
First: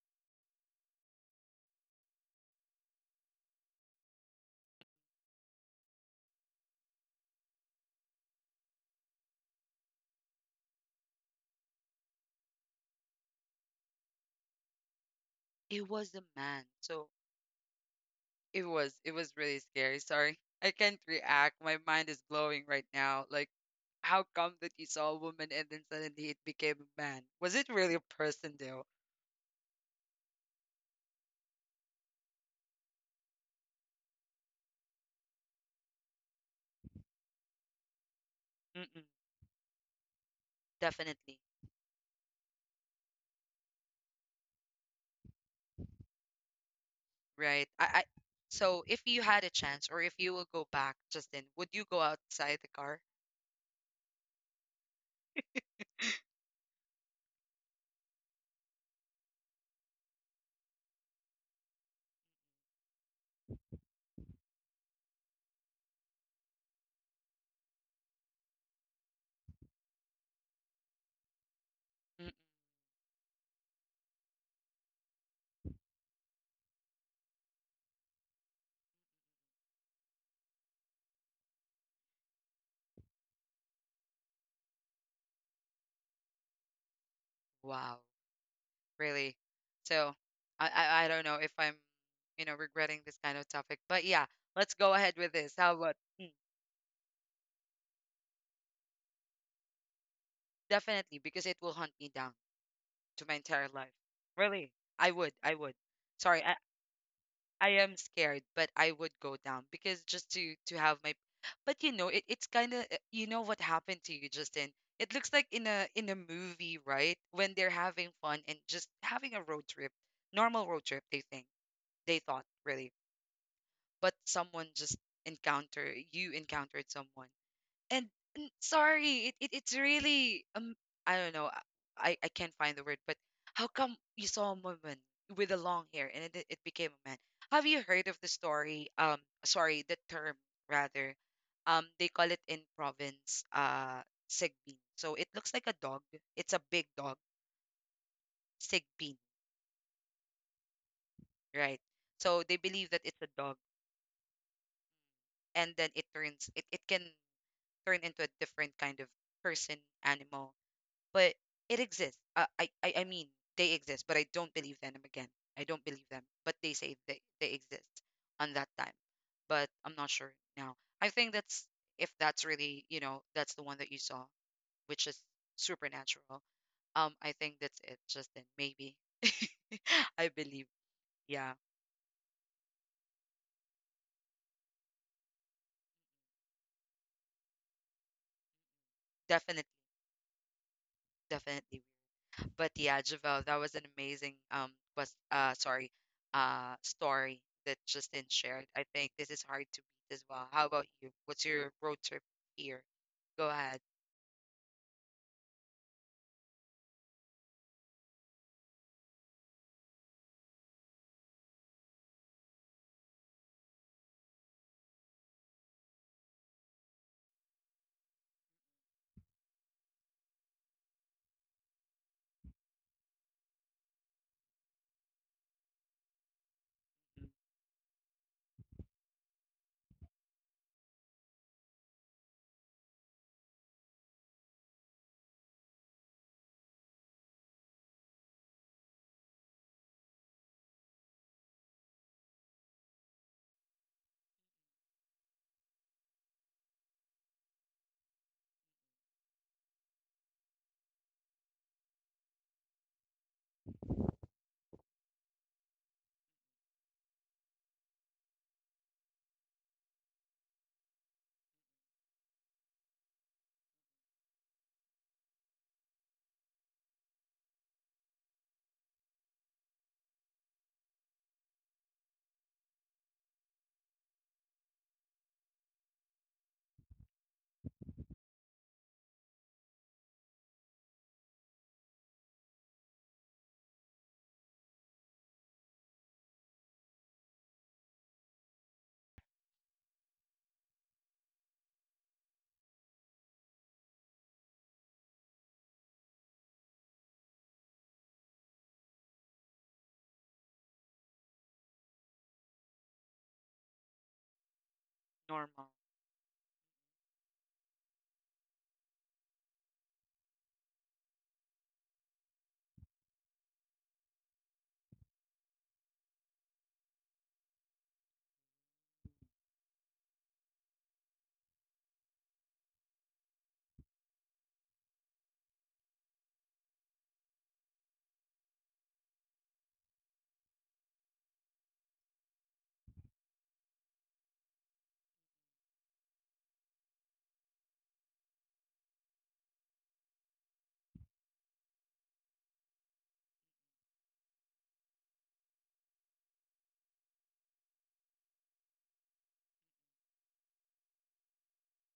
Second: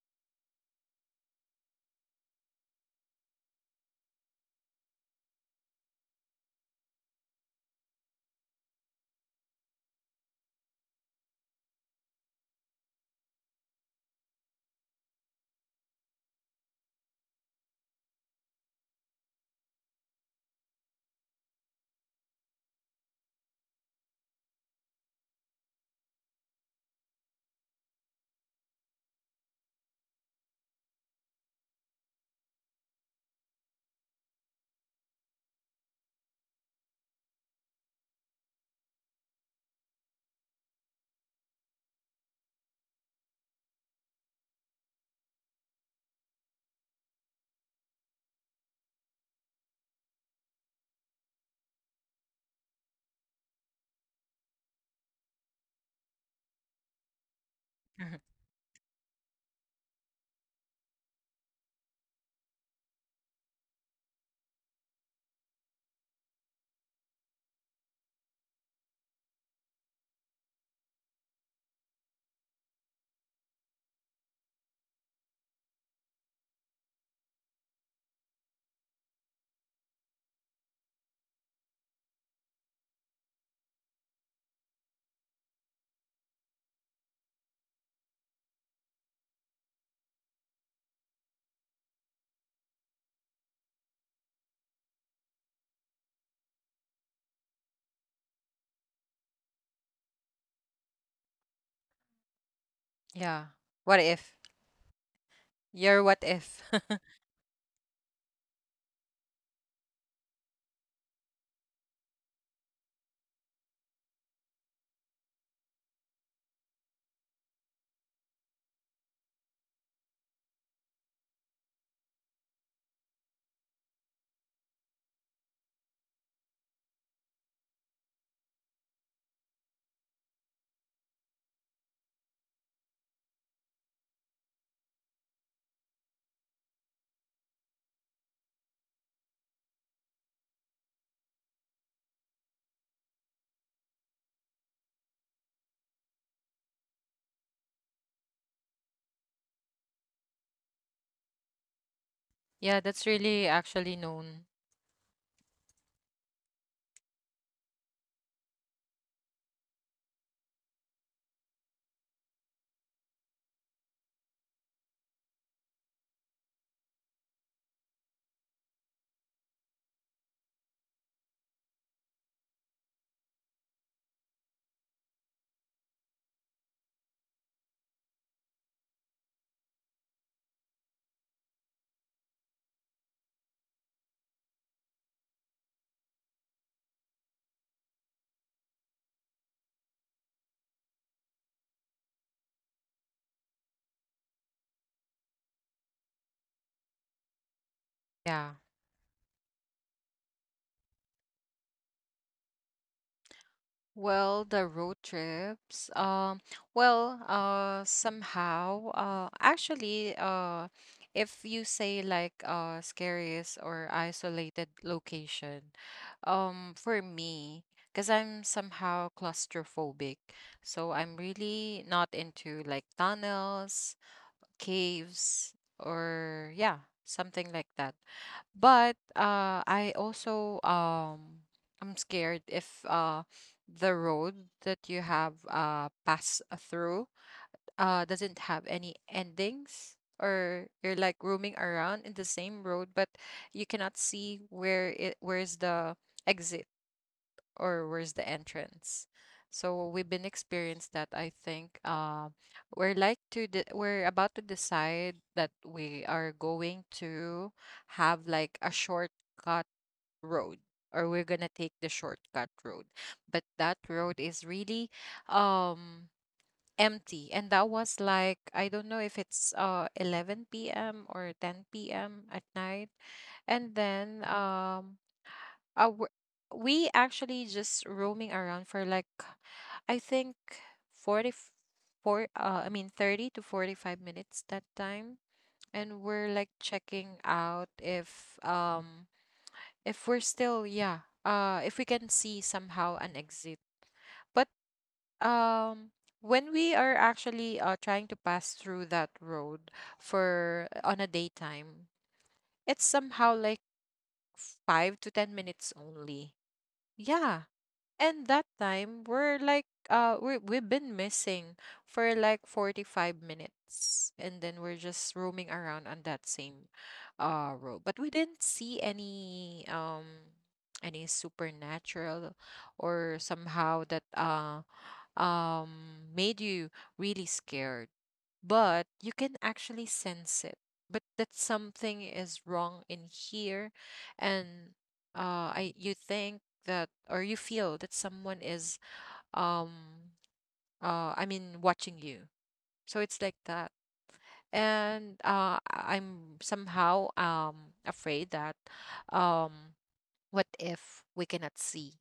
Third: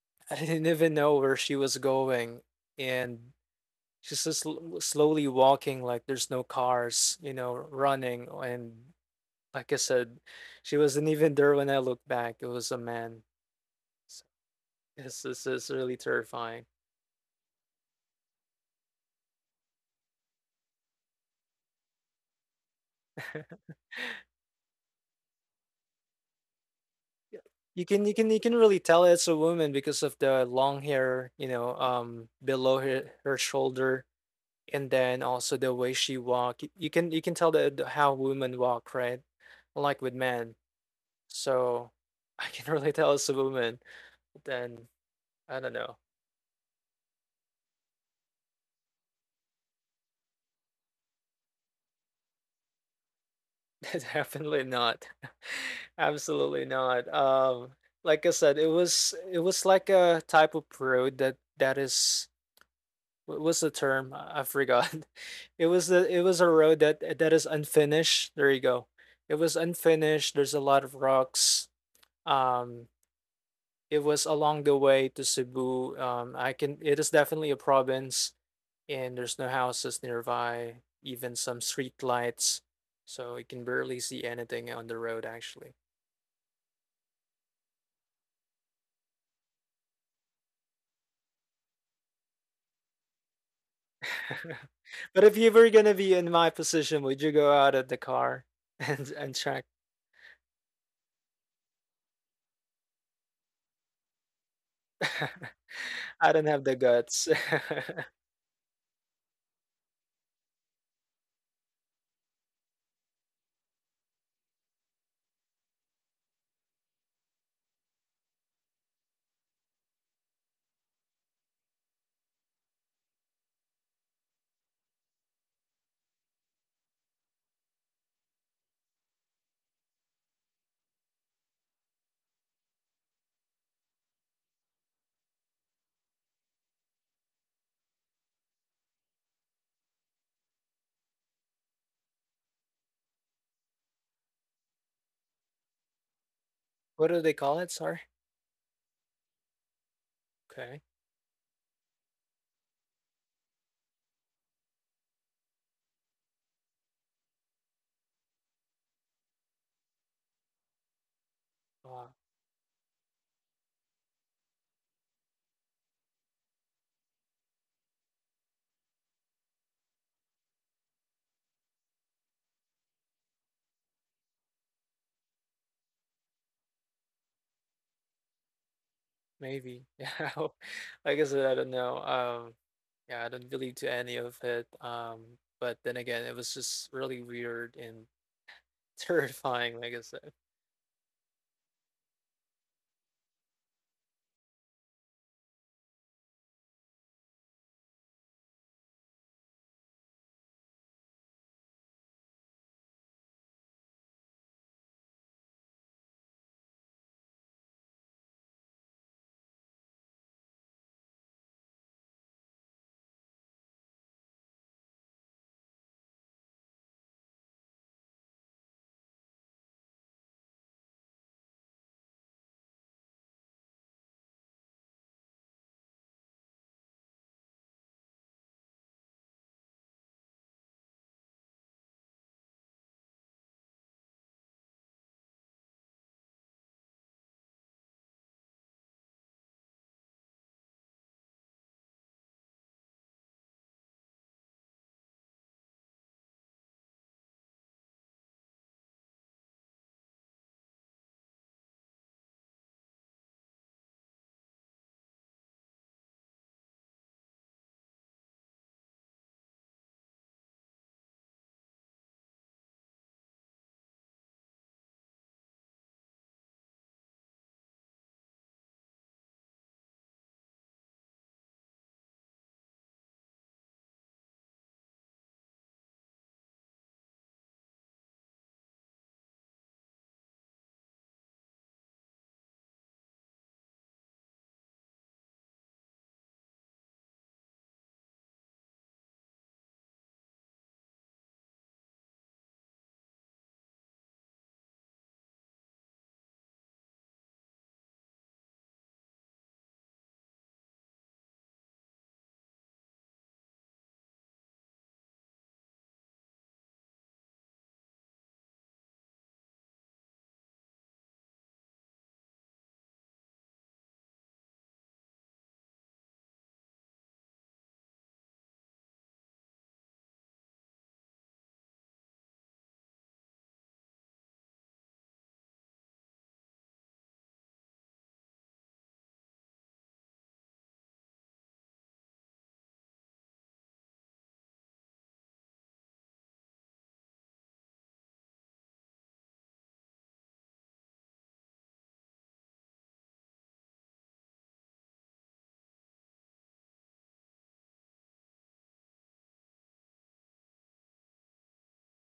I didn't even know where she was going. And she's just slowly walking, like there's no cars, you know, running. And, like I said, she wasn't even there when I looked back. It was a man. So, yes, this is
It
really
was a
terrifying.
man. So it was it was really scary. Sorry. I can't react. My mind is glowing right now. Like, how come that you saw a woman and then suddenly it became a man?
Yeah.
Was it
You
really a
can you can you
person
can really
though?
tell it's a woman because of the long hair, you know, below her shoulder, and then also the way she walk. You can tell that how women walk,
Mm-mm.
right? Unlike with men.
Definitely,
So I can really tell it's a woman. Then I don't know.
right? I so if you had a chance or if you will go back, Justin, would you go outside the car?
Definitely not. Absolutely not.
Mhm.
Like I said, it was like a type of road that is what was the term? I forgot. It was a road that is unfinished. There you go. It was unfinished. There's a lot of rocks.
Mm.
Um, it was along the way to Cebu. I can. It is definitely a province, and there's no houses nearby. Even some street lights, so you can barely see anything on the road actually.
Wow, really? So I don't know if I'm, regretting this kind of topic, but yeah, let's go ahead
But
with
if you
this.
were
How
gonna
about...
be in
Mm,
my position, would you go out of the car and check?
definitely because it will hunt me down to my
Yeah.
entire life.
What if?
Really, I would. I would.
Your what
I
Sorry,
don't
I,
have
if?
the guts.
I am scared, but I would go down because just to have my... But you know, it's kind of, you know what happened to you, Justin. It looks like in a movie, right? When they're having fun and just having a road trip, normal road trip. They thought really, but someone just encounter you encountered someone, and sorry, it's really I don't know, I can't find the word, but how come you saw a woman with a long hair and it became a man? Have you heard of the story? Sorry, the term, rather. They call it in province sigbin. So it looks like a dog. It's a big
What
dog,
do they call it? Sorry.
sigbin,
Okay.
right? So they
Yeah,
believe that
that's
it's a
really
dog,
actually known.
and then it can turn into a different kind of person, animal, but it
Wow.
exists. I mean, they exist, but I don't believe them again. I don't believe them, but they say they exist on that time. But I'm not sure now. I think that's if that's really, that's the one that you saw, which is supernatural. I think that's it. Just then maybe.
Maybe. Yeah.
I believe.
Like I said, I
Yeah,
don't know. Yeah, I don't believe to any of it. But then again, it was just really weird and
definitely,
terrifying, like I said.
definitely. But yeah, Javel, that was an amazing was sorry, story that Justin
Yeah.
shared. I think this is hard to beat as well. How about you? What's your road trip here? Go ahead.
Well, the road trips. Well, if you say like scariest or isolated location, for me, because I'm somehow claustrophobic, so I'm really not into like tunnels, caves, or yeah,
Mm.
something like that. But I also I'm scared if the road that you have pass through doesn't have any endings, or you're like roaming around in the same road, but you cannot see where it where's the exit or where's the entrance. So we've been experienced that. I think we're like we're about to decide that we are going to have like a shortcut road, or we're gonna take the shortcut road. But that road is really um empty, and that was like I don't know if it's 11 p.m. or 10 p.m. at night. And then uh, w- we actually just roaming around for like I think 44 I mean 30 to 45 minutes that time, and we're like checking out if we're still yeah if we can see somehow an exit. But um when we are actually trying to pass through that road for on a daytime, it's somehow like 5 to 10
Normal.
minutes only. Yeah, and that time we're like we've been missing for like 45 minutes, and then we're just roaming around on that same road. But we didn't see any supernatural or somehow that made you really scared, but you can actually sense it but that something is wrong in here. And I you think that or you feel that someone is um I mean watching you. So it's like that. And I'm somehow afraid that um what if we cannot see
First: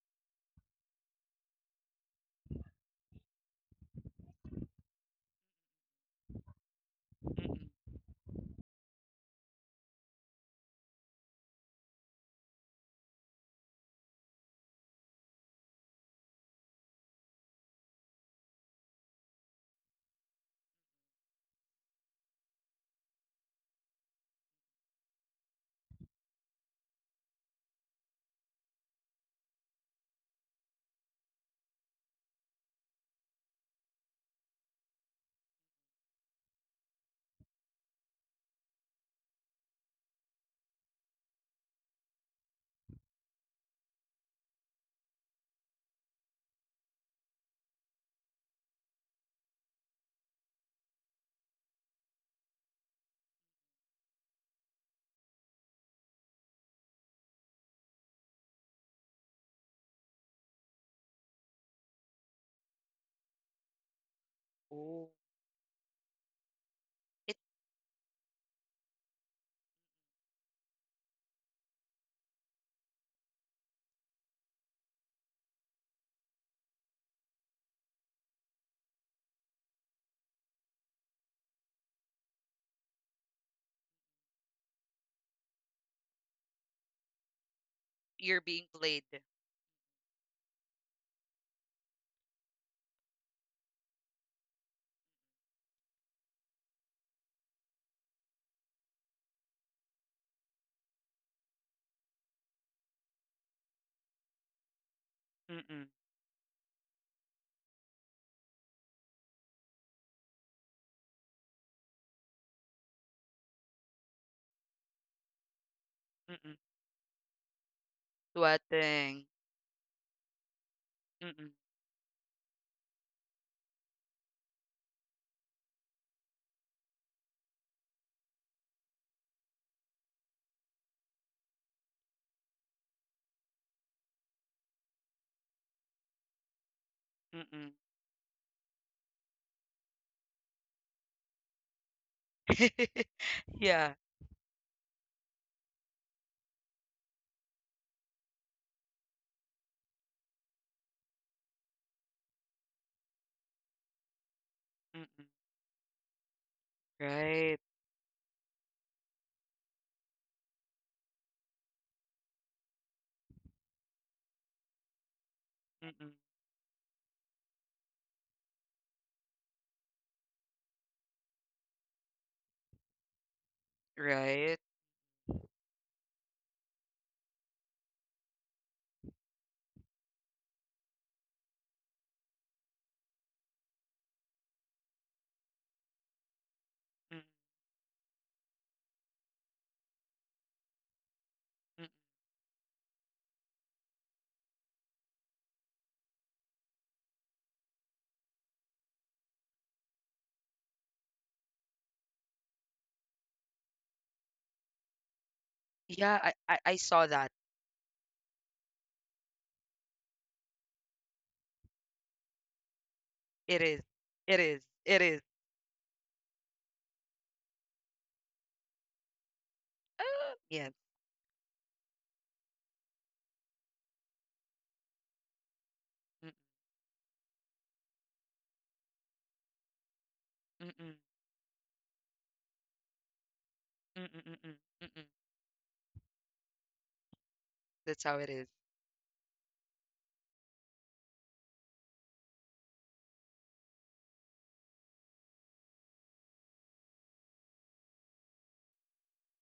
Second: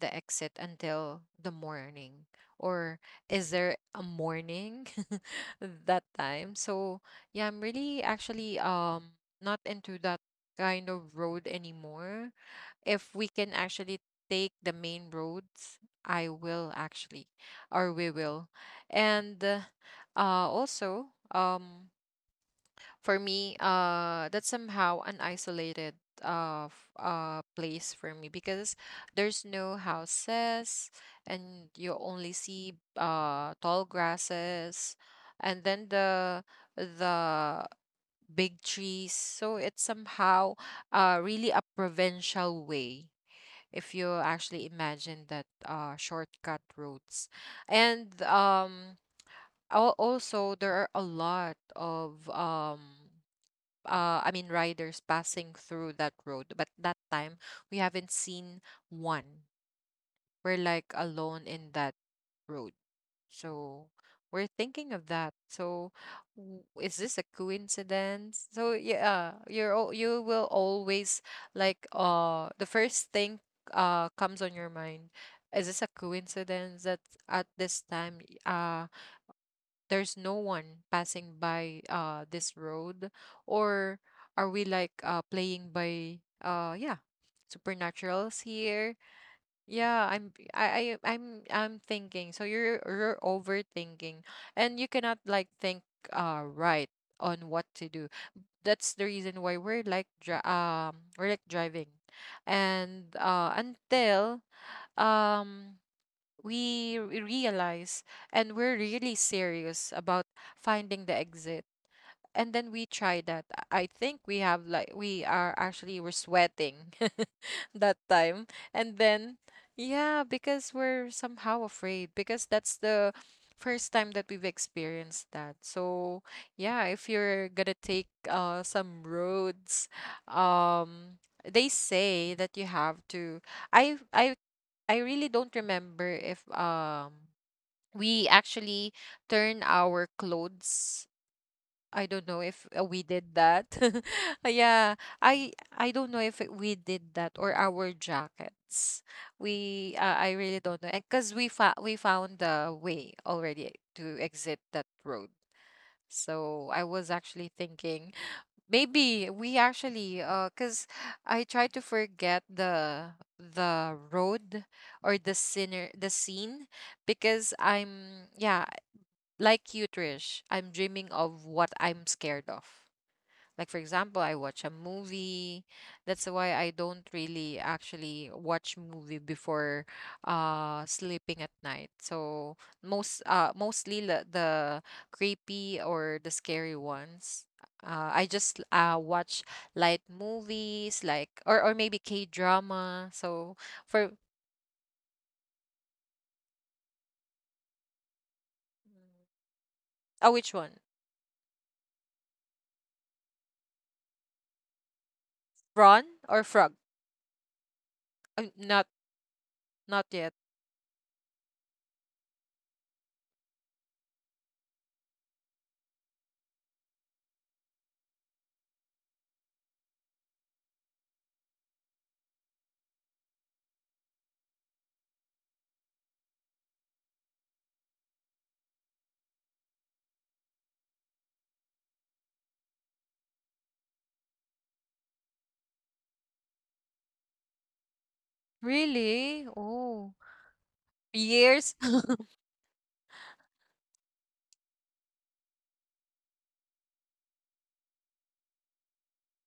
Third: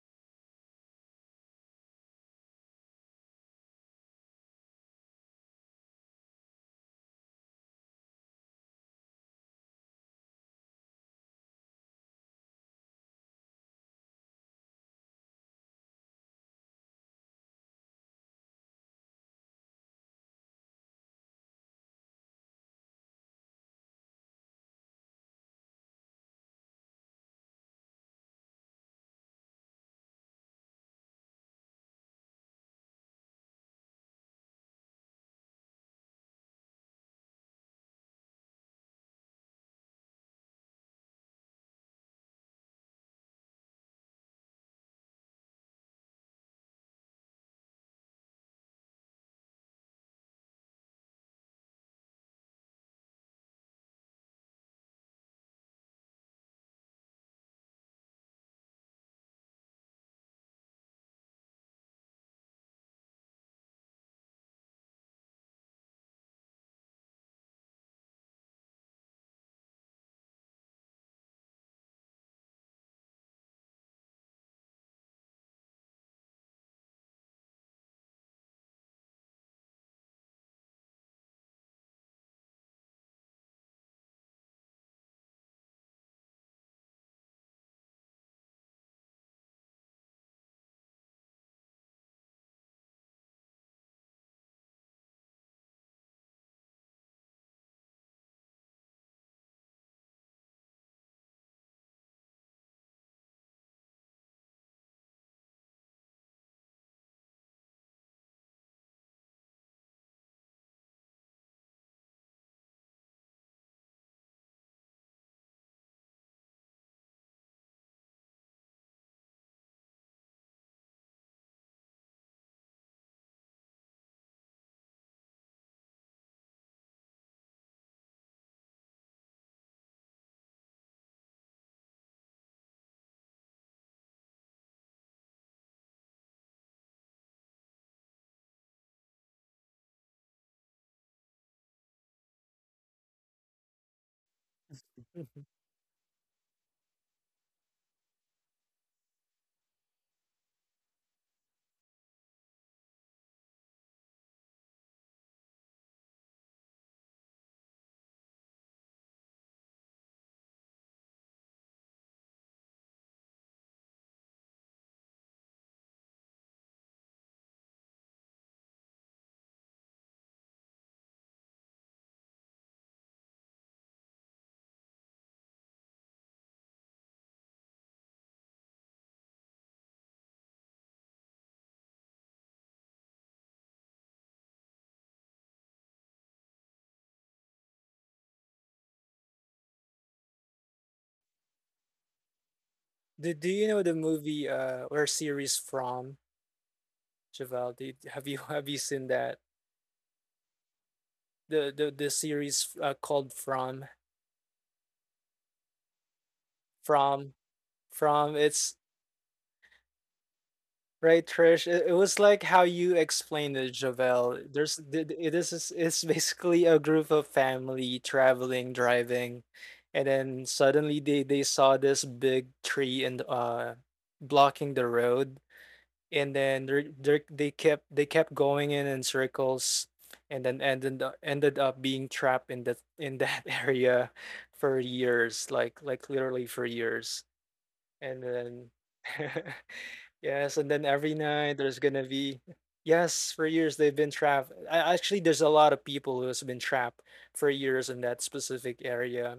the exit until the morning? Or is there a morning that time? So yeah, I'm
Mm-mm.
really actually not into that kind of road anymore. If we can actually take the main roads, I will actually, or we will. And also, for me, that's somehow an isolated place for me because there's no houses, and you only see tall grasses and then the big trees. So it's somehow really a provincial way if you actually imagine that shortcut roads. And al- also there are a lot of I mean, riders passing through that road. But that time, we haven't seen one. We're like alone in that road. So we're thinking of
Oh,
that. So is this a
it
coincidence? So yeah, you will always like the first thing comes on your mind. Is this a coincidence that at this time? There's no one passing by this road, or are we like playing by yeah
you're
supernaturals
being
here?
played.
Yeah, I I'm thinking. So you're overthinking and you cannot like think right on what to do. That's the reason why we're like we're like driving. And until um
Mm-mm.
we realize and we're really serious about finding the exit, and then we try that. I think we have like we are actually we're
Mm-mm.
sweating that time. And
Sweating.
then yeah, because we're
Mm-mm.
somehow afraid, because that's the first time that we've experienced that. So yeah, if you're gonna take some roads um, they say that you have to I I I really don't remember if
Mm-mm.
we actually turn our clothes. I don't know if we did that.
Yeah.
Yeah,
Mhm.
I don't know if we did that or our jackets. We I really don't know, because we found the way already to exit that
Mm-mm.
road. So I was actually
Right.
thinking, maybe we actually cuz I try to forget the road or the
Mm-mm.
scene because I'm yeah, like you Trish, I'm dreaming of what I'm scared of. Like, for example, I
Right.
watch a movie. That's why I don't really actually watch movie before sleeping at night. So mostly the creepy or the scary
Mm-mm.
ones. I just watch light movies, like or
Mm-mm.
maybe K drama.
Do, do
So
you know the
for
movie or series From, Javel? Did, have you have you seen that?
oh which one?
The the series called From.
Ron
Yeah,
or Frog?
I saw that.
From it's
Not not yet.
right, Trish. It was like how you explained
It
it,
is. It
Javel.
is.
There's
It is.
this is it's basically a group of family traveling, driving, and
Ah,
then
yes.
suddenly they saw this big tree and blocking the road, and then they kept going in circles, and then
Mm-mm,
ended up being trapped in that
mm-mm,
area
mm-mm,
for
mm-mm.
years, like literally for years.
That's how
And
it is.
then,
Really? Oh,
yes, and then every night
years.
there's gonna be, yes, for years they've been trapped. I, actually, there's a lot of people who has been trapped for years in that specific area.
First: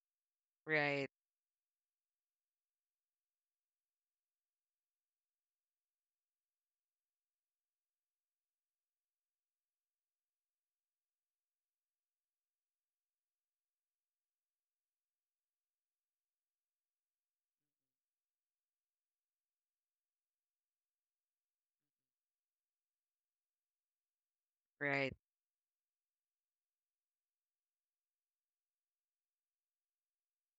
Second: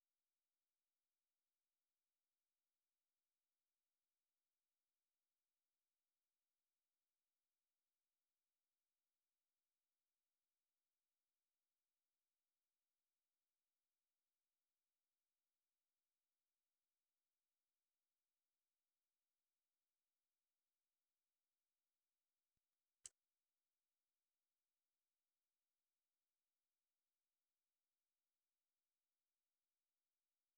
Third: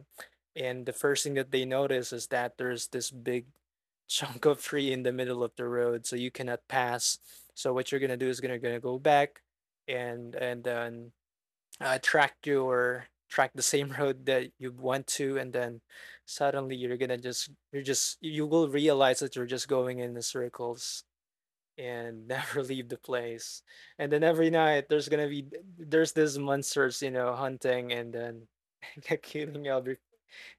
And the
Right,
first thing that they notice is that there's this big chunk of tree in the middle of the road, so you cannot pass. So what you're gonna do is gonna go back, and then track your track the same road that you went to, and then suddenly you're just you will realize that you're just going in the circles and never leave the place. And then every night there's
right.
gonna be there's these monsters, you know, hunting and then killing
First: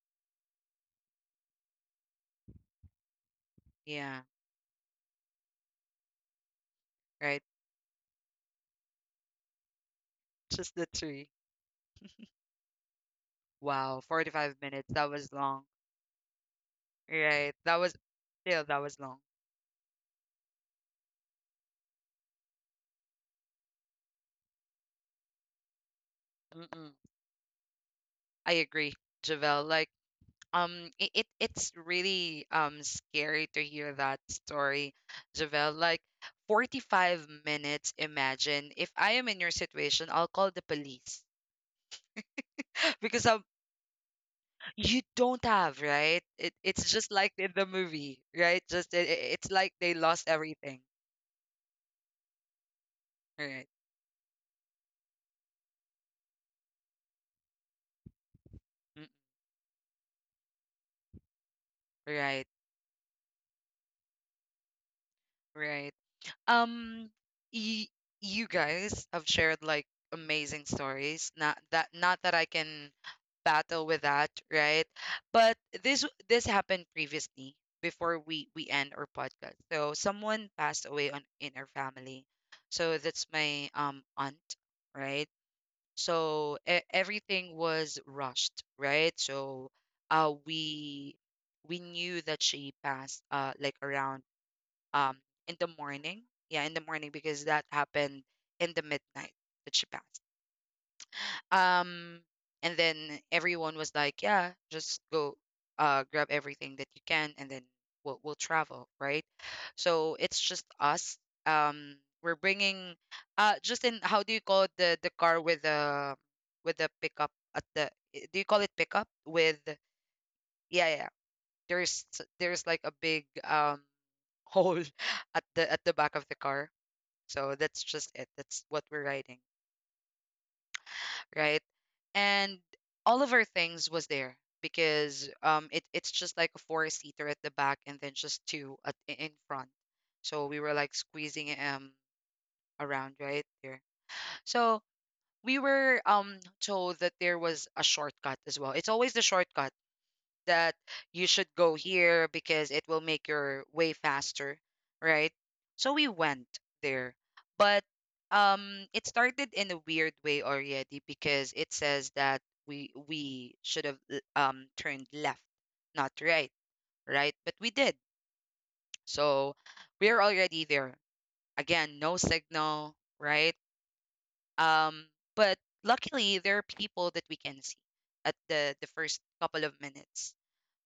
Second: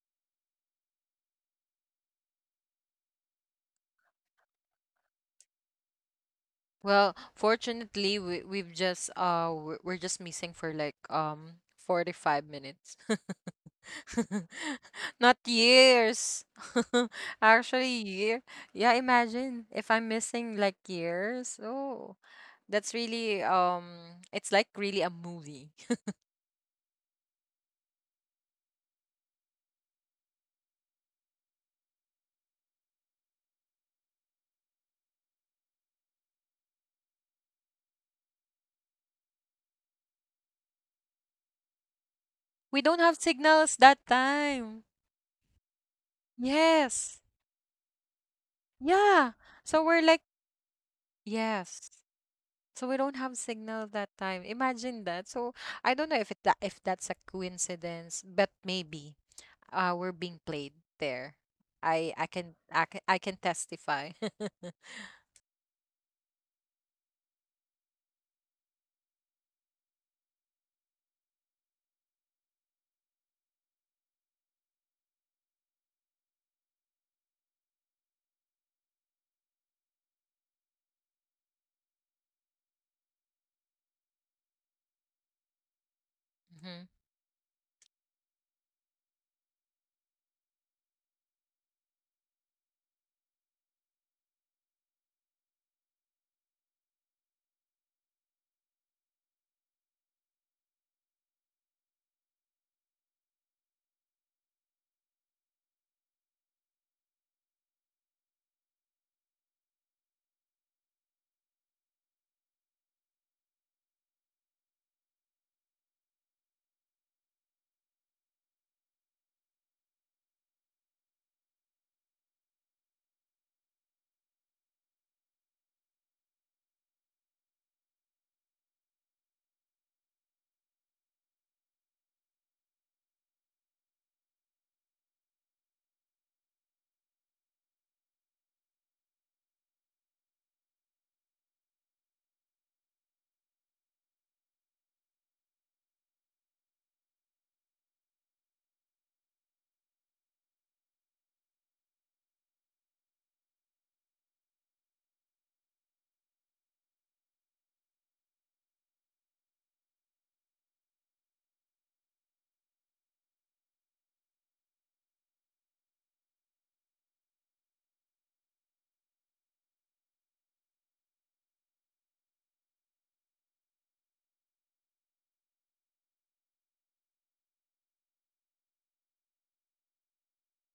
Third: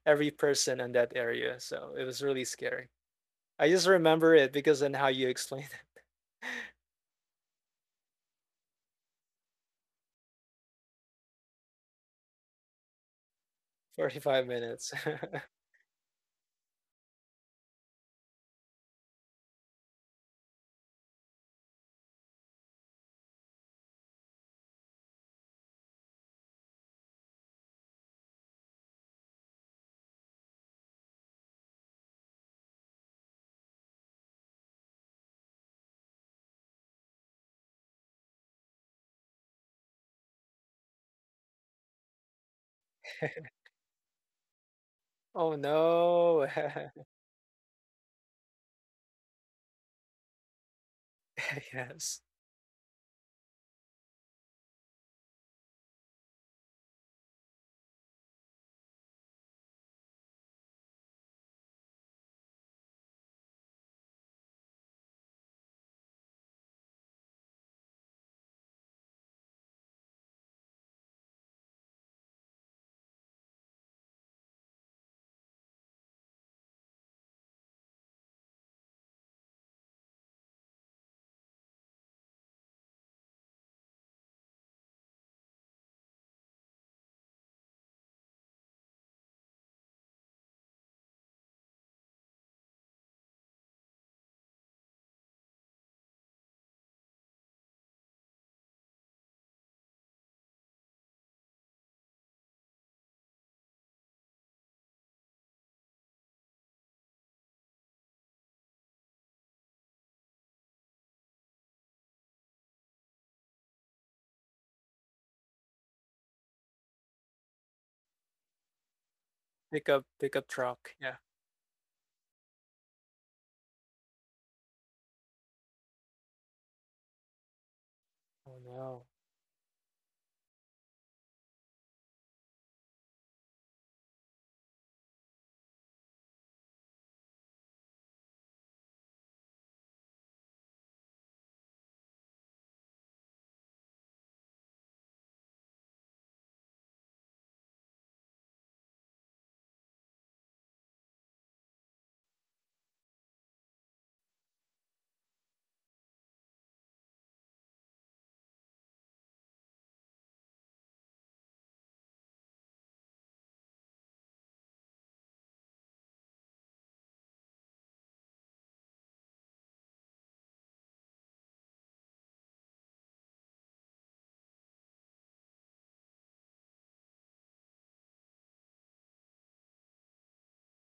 every person in that area. So it was really scary. I just
Yeah,
remember it because and how you explained.
Well,
right.
fortunately, we're just missing for
Just the
like
three.
45 minutes.
It
Wow,
45
45
minutes.
minutes. That was
Not
long.
years.
Right. That was...
Actually, year.
Yeah, that
Yeah,
was long.
imagine if I'm missing like years. Oh, that's really it's like really a movie.
Mm-mm. I agree, Javel. Like, it's really scary to hear that story, Javel. Like, 45 minutes. Imagine if I am in your situation, I'll call the police
We don't have
because I'm...
signals that time.
You don't
Oh
have, right,
no.
it's just
Yes.
like in the movie, right? Just
Yeah.
it's like
So
they
we're like
lost everything,
yes.
Yes.
So we don't have
right.
signal that time. Imagine that. So I don't know if it that if that's a coincidence, but
Mm.
maybe we're being played there.
Right.
I can testify.
Right. um y- you guys have shared like amazing stories, not that I can battle with that, right? But this this happened previously before we end our podcast. So someone passed away on in our family, so that's my aunt, right? So
Hmm.
everything was rushed, right? So uh, we we knew that she passed like around um, in the morning. Yeah, in the morning because that happened in the midnight that she passed. Um, and then everyone was like, "Yeah, just go, grab everything that you can, and then we'll travel, right?" So it's just us. Um, we're bringing, just in, how do you call it, the car with the pickup at the? Do you call it pickup with?
Pickup
Yeah,
truck,
yeah.
yeah.
There's there's like a big hole at the back of the car. So that's just it.
Oh
That's what we're
no.
riding. Right? And all of our things was there because it's just like a four seater at the back and then just two in front. So we were like squeezing around right there. So we were told that there was a shortcut as well. It's always the shortcut that you should go here because it will make your way faster, right? So we went there. But it started in a weird way already because it says that we should have turned left, not right, right? But we did. So we're already there. Again, no signal, right? Um but luckily there are people that we can see at the first couple of minutes,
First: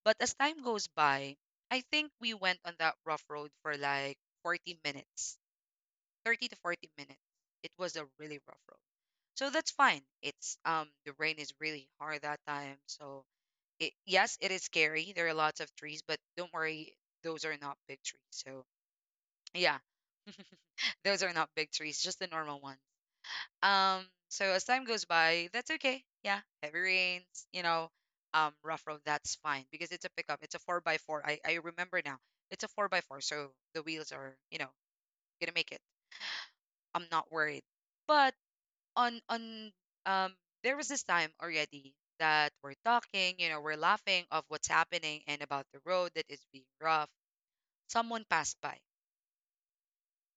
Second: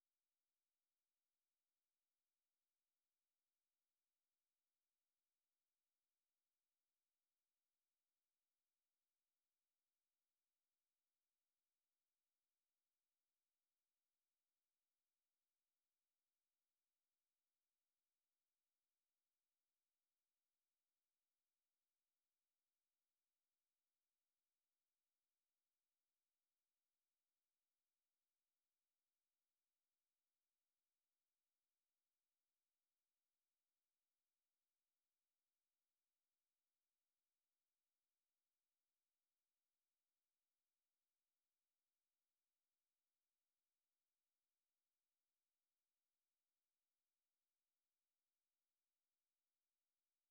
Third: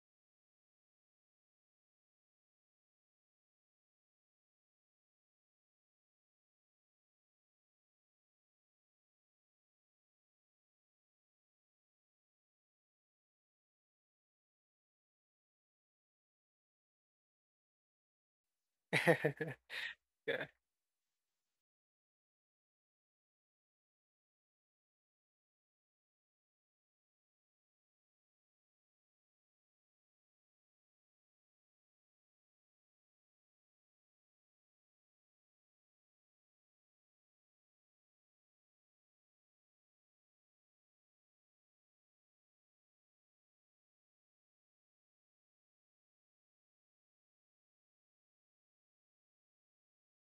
but as time goes by, I think we went on that rough road for like 40 minutes, 30 to 40 minutes. It was a really rough road. So that's fine. It's The rain is really hard that time. So it yes, it is scary. There are lots of trees, but don't worry, those are not big trees. So yeah,
Yeah.
those are not big trees, just the normal ones. So as time goes by, that's okay. Yeah, heavy rains, you know, rough road, that's fine because it's a pickup. It's a four by four. I remember now. It's a four by four, so the wheels are, gonna make it. I'm not worried. But on um there was this time already that we're talking, we're laughing of what's happening and about the road that is being rough. Someone passed by.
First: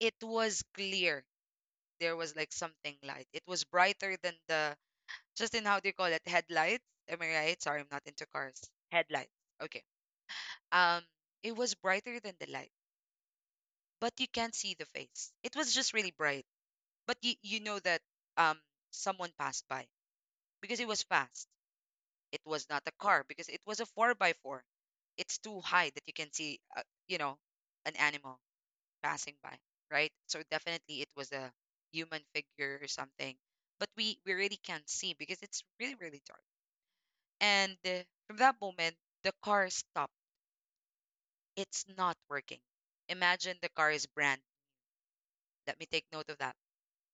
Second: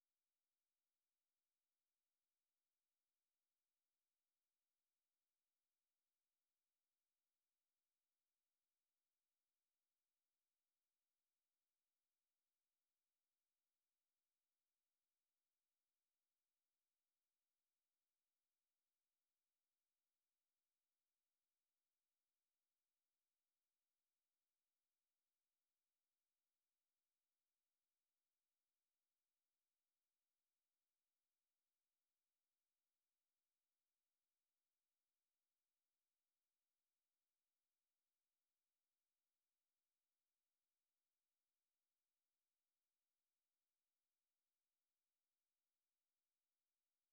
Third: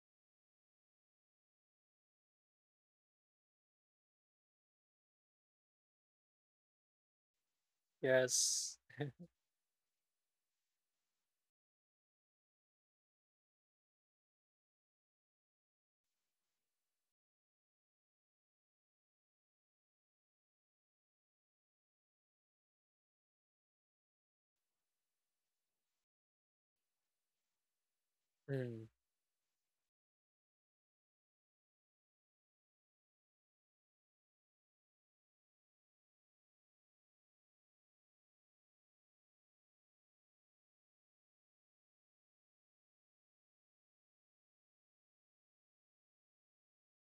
It was clear. There was like something light. It was brighter than the... Just in, how do you call it? Headlights? Am I right? Sorry, I'm not into cars.
Yes.
Headlights. Okay. Um, it was brighter than the light, but you can't see the face. It was just really bright. But you know that um someone passed by because it was fast. It was not a car because it was a four by four. It's too high that you can see, you know, an animal
Mm.
passing by, right? So definitely it was a human figure or something. But we really can't see because it's really really dark. And from that moment, the car stopped. It's not working. Imagine the car is brand. Let me take note of that.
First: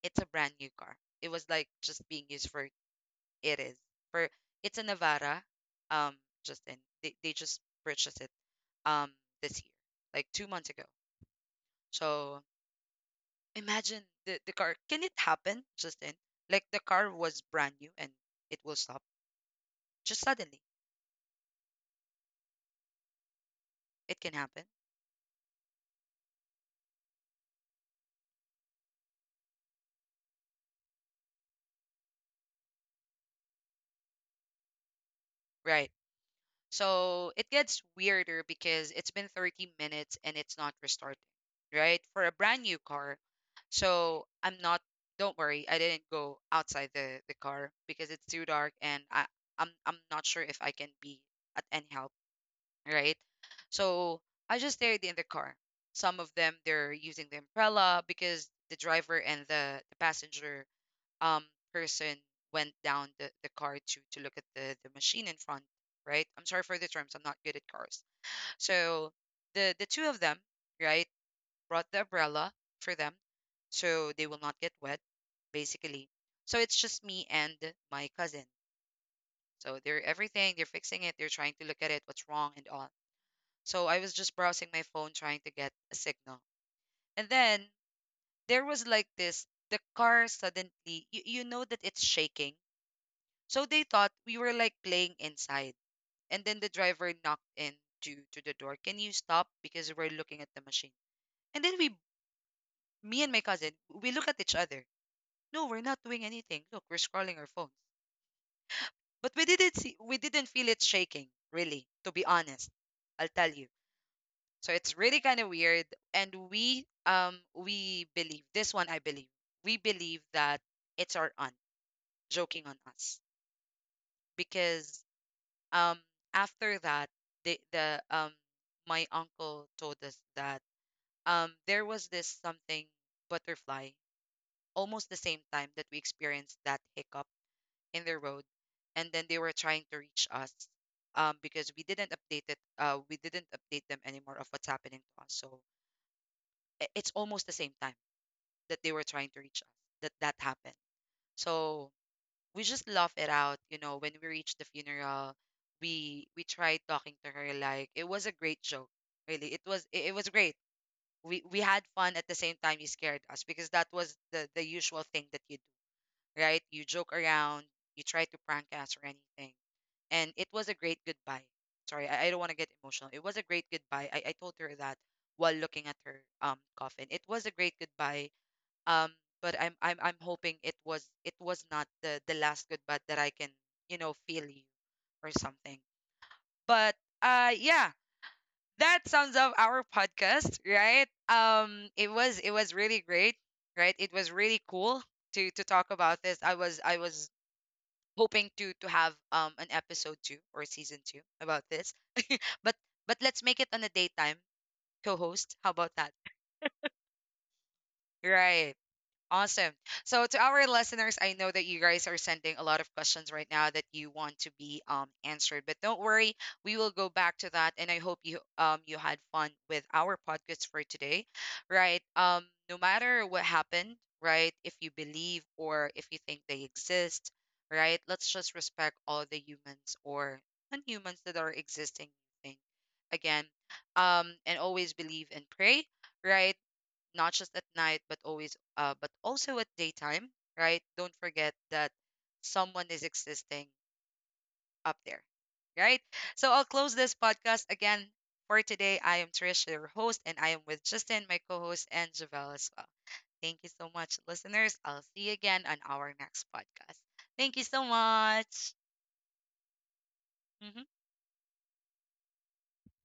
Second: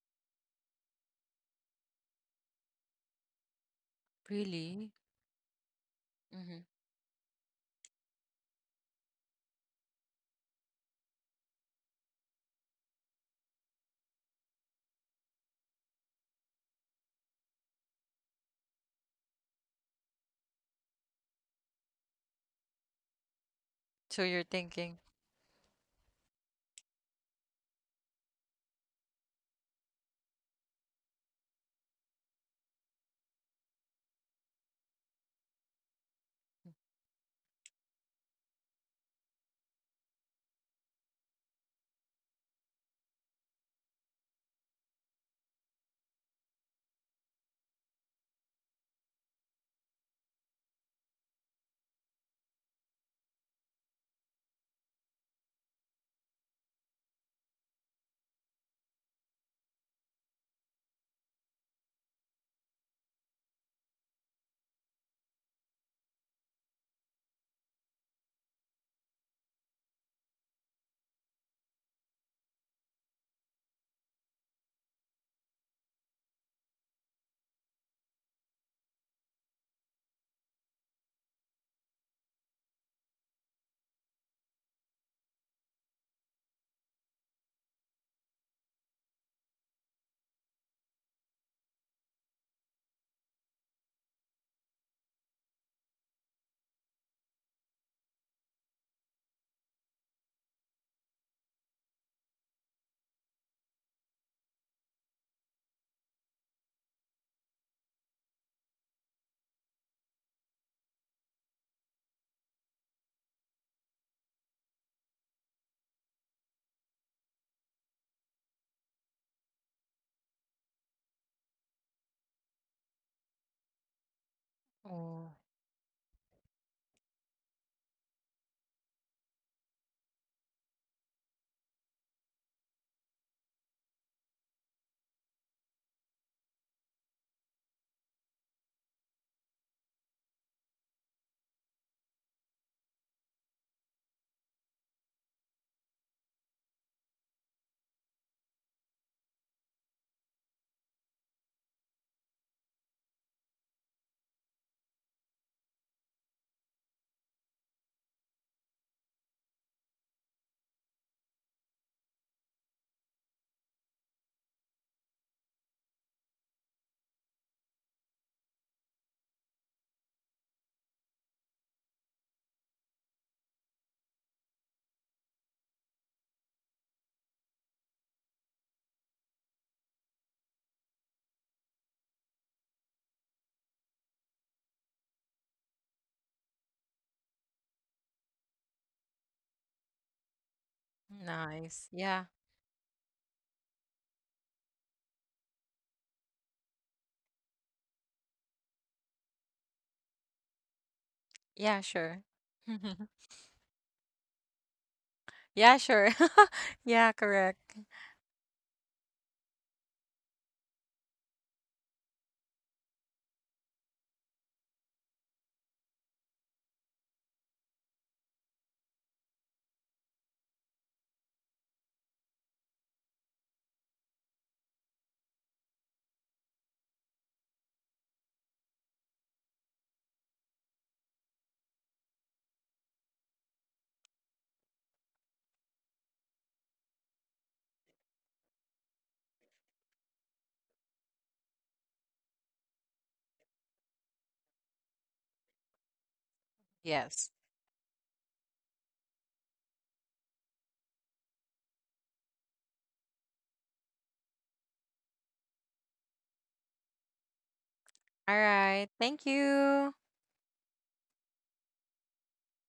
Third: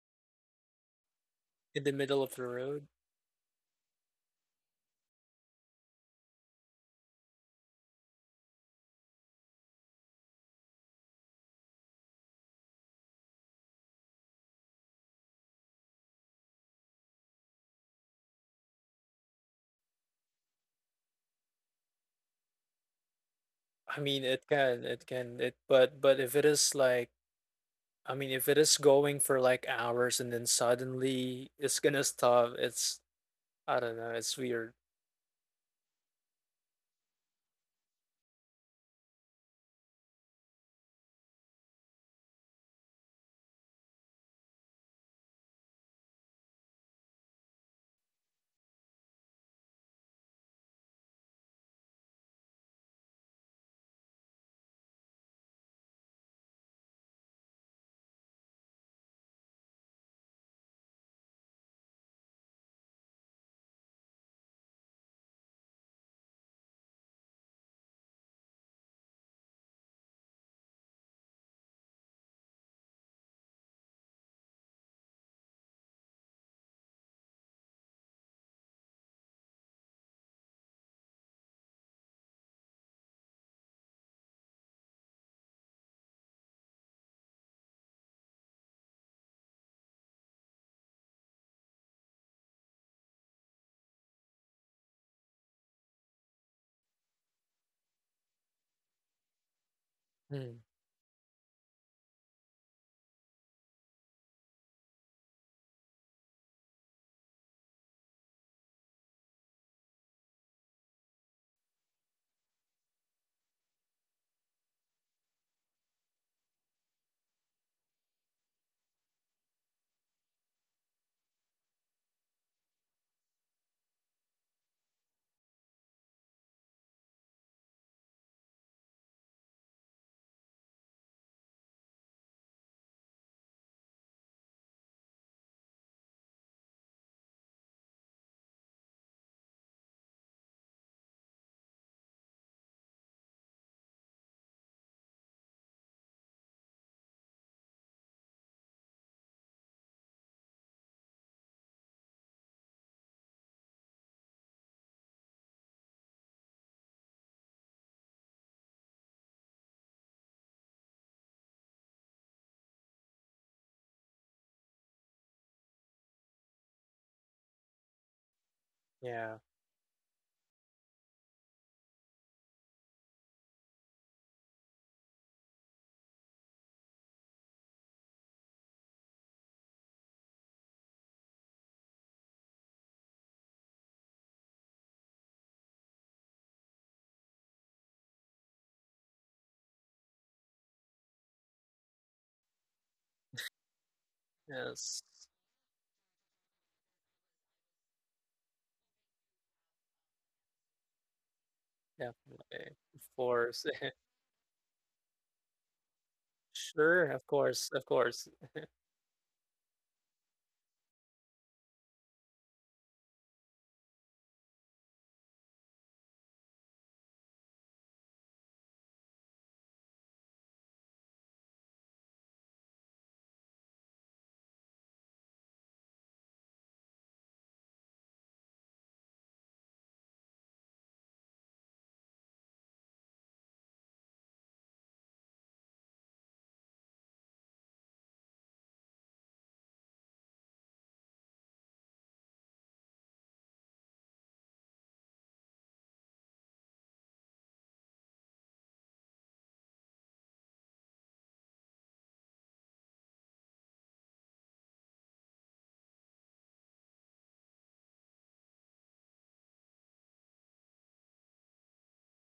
It's a brand new car. It was like
In the
just
middle
being
of the
used for,
road.
it is for it's a
Really?
Navara. Um, just
Hmm.
in, they just purchased it um this year, like 2 months ago. So imagine the car. Can it happen, Justin? Like the car was brand new and it will stop just suddenly.
I
It
So
mean,
can
you're
happen,
thinking,
it. But if it is like, I mean, if it is going for like hours and then suddenly it's gonna stop, it's I don't know, it's weird.
right? So it gets weirder because it's been 30 minutes and it's not restarting, right? For a brand new car. So I'm not, don't worry, I didn't go outside the car because it's too dark and I'm not sure if I can be at any help, right? So I just stayed in the car. Some of them, they're using the umbrella because the driver and the passenger um person went down the car to look at the machine in front, right? I'm sorry for the terms, I'm not good at cars. So the two of them, right, brought the umbrella for them so they will not get wet, basically. So it's just me and my cousin. So they're everything they're fixing it, they're trying to look at it, what's wrong and all. So I was just browsing my phone trying to get a signal. And then there was like this the car suddenly, you know that it's shaking. So they thought we were like playing inside. And then the driver knocked in to the door. Can you stop? Because we're looking at
Mm.
the machine. And then we, me and my cousin, we look at each other. No, we're not doing anything. Look, we're scrolling our phones. But we didn't see, we didn't feel it shaking, really, to be honest. I'll tell you. So it's really kind of weird. And we believe, this one I believe, we believe that it's our aunt joking on us. Because
oh,
um after that, the my uncle told us that there was this something butterfly almost the same time that we experienced that hiccup in the road. And then they were trying to reach us, because we didn't update it we didn't update them anymore of what's happening to us. So it's almost the same time that they were trying to reach us that that happened. So we just laugh it out, when we reached the funeral. We tried talking to her like it was a great joke. Really, it was great. We had fun. At the same time, you scared us, because that was the usual thing that you do. Right? You joke around, you try to prank us or
Yeah.
anything. And it was a great goodbye. Sorry, I don't want to get emotional. It was a great goodbye. I told her that while looking at her coffin. It was a great goodbye. um but I'm hoping it was not the last goodbye that I can, feel you or something. But yeah, that sums up our podcast, right?
nice. Yeah.
It was really great. Right? It was really
Yes.
cool to talk about this. I was hoping to have an episode 2 or season 2 about this.
Yeah, sure.
Definitely.
But
Of
let's make
course.
it on a daytime, co-host. How about
Yeah,
that?
sure.
Sure. Of
Yeah,
course. Of
correct.
course.
Right? Awesome. So to our listeners, I know that you guys are sending a lot of questions right now that you want to be answered, but don't worry, we will go back to that. And I hope you had fun with our podcast for today, right? No matter what happened, right? If you believe or if you think they exist, right? Let's just respect all the humans or non-humans that are existing thing. Again, and always believe and pray, right? Not just at night but always, but also at daytime. Right? Don't forget that someone is existing up there. Right? So I'll close this
Yes.
podcast again for today. I am Trish, your host, and I am with Justin, my co-host, and Javel as well. Thank you so much, listeners. I'll see you again on our next podcast. Thank you so
All
much.
right. Thank you.
Mhm.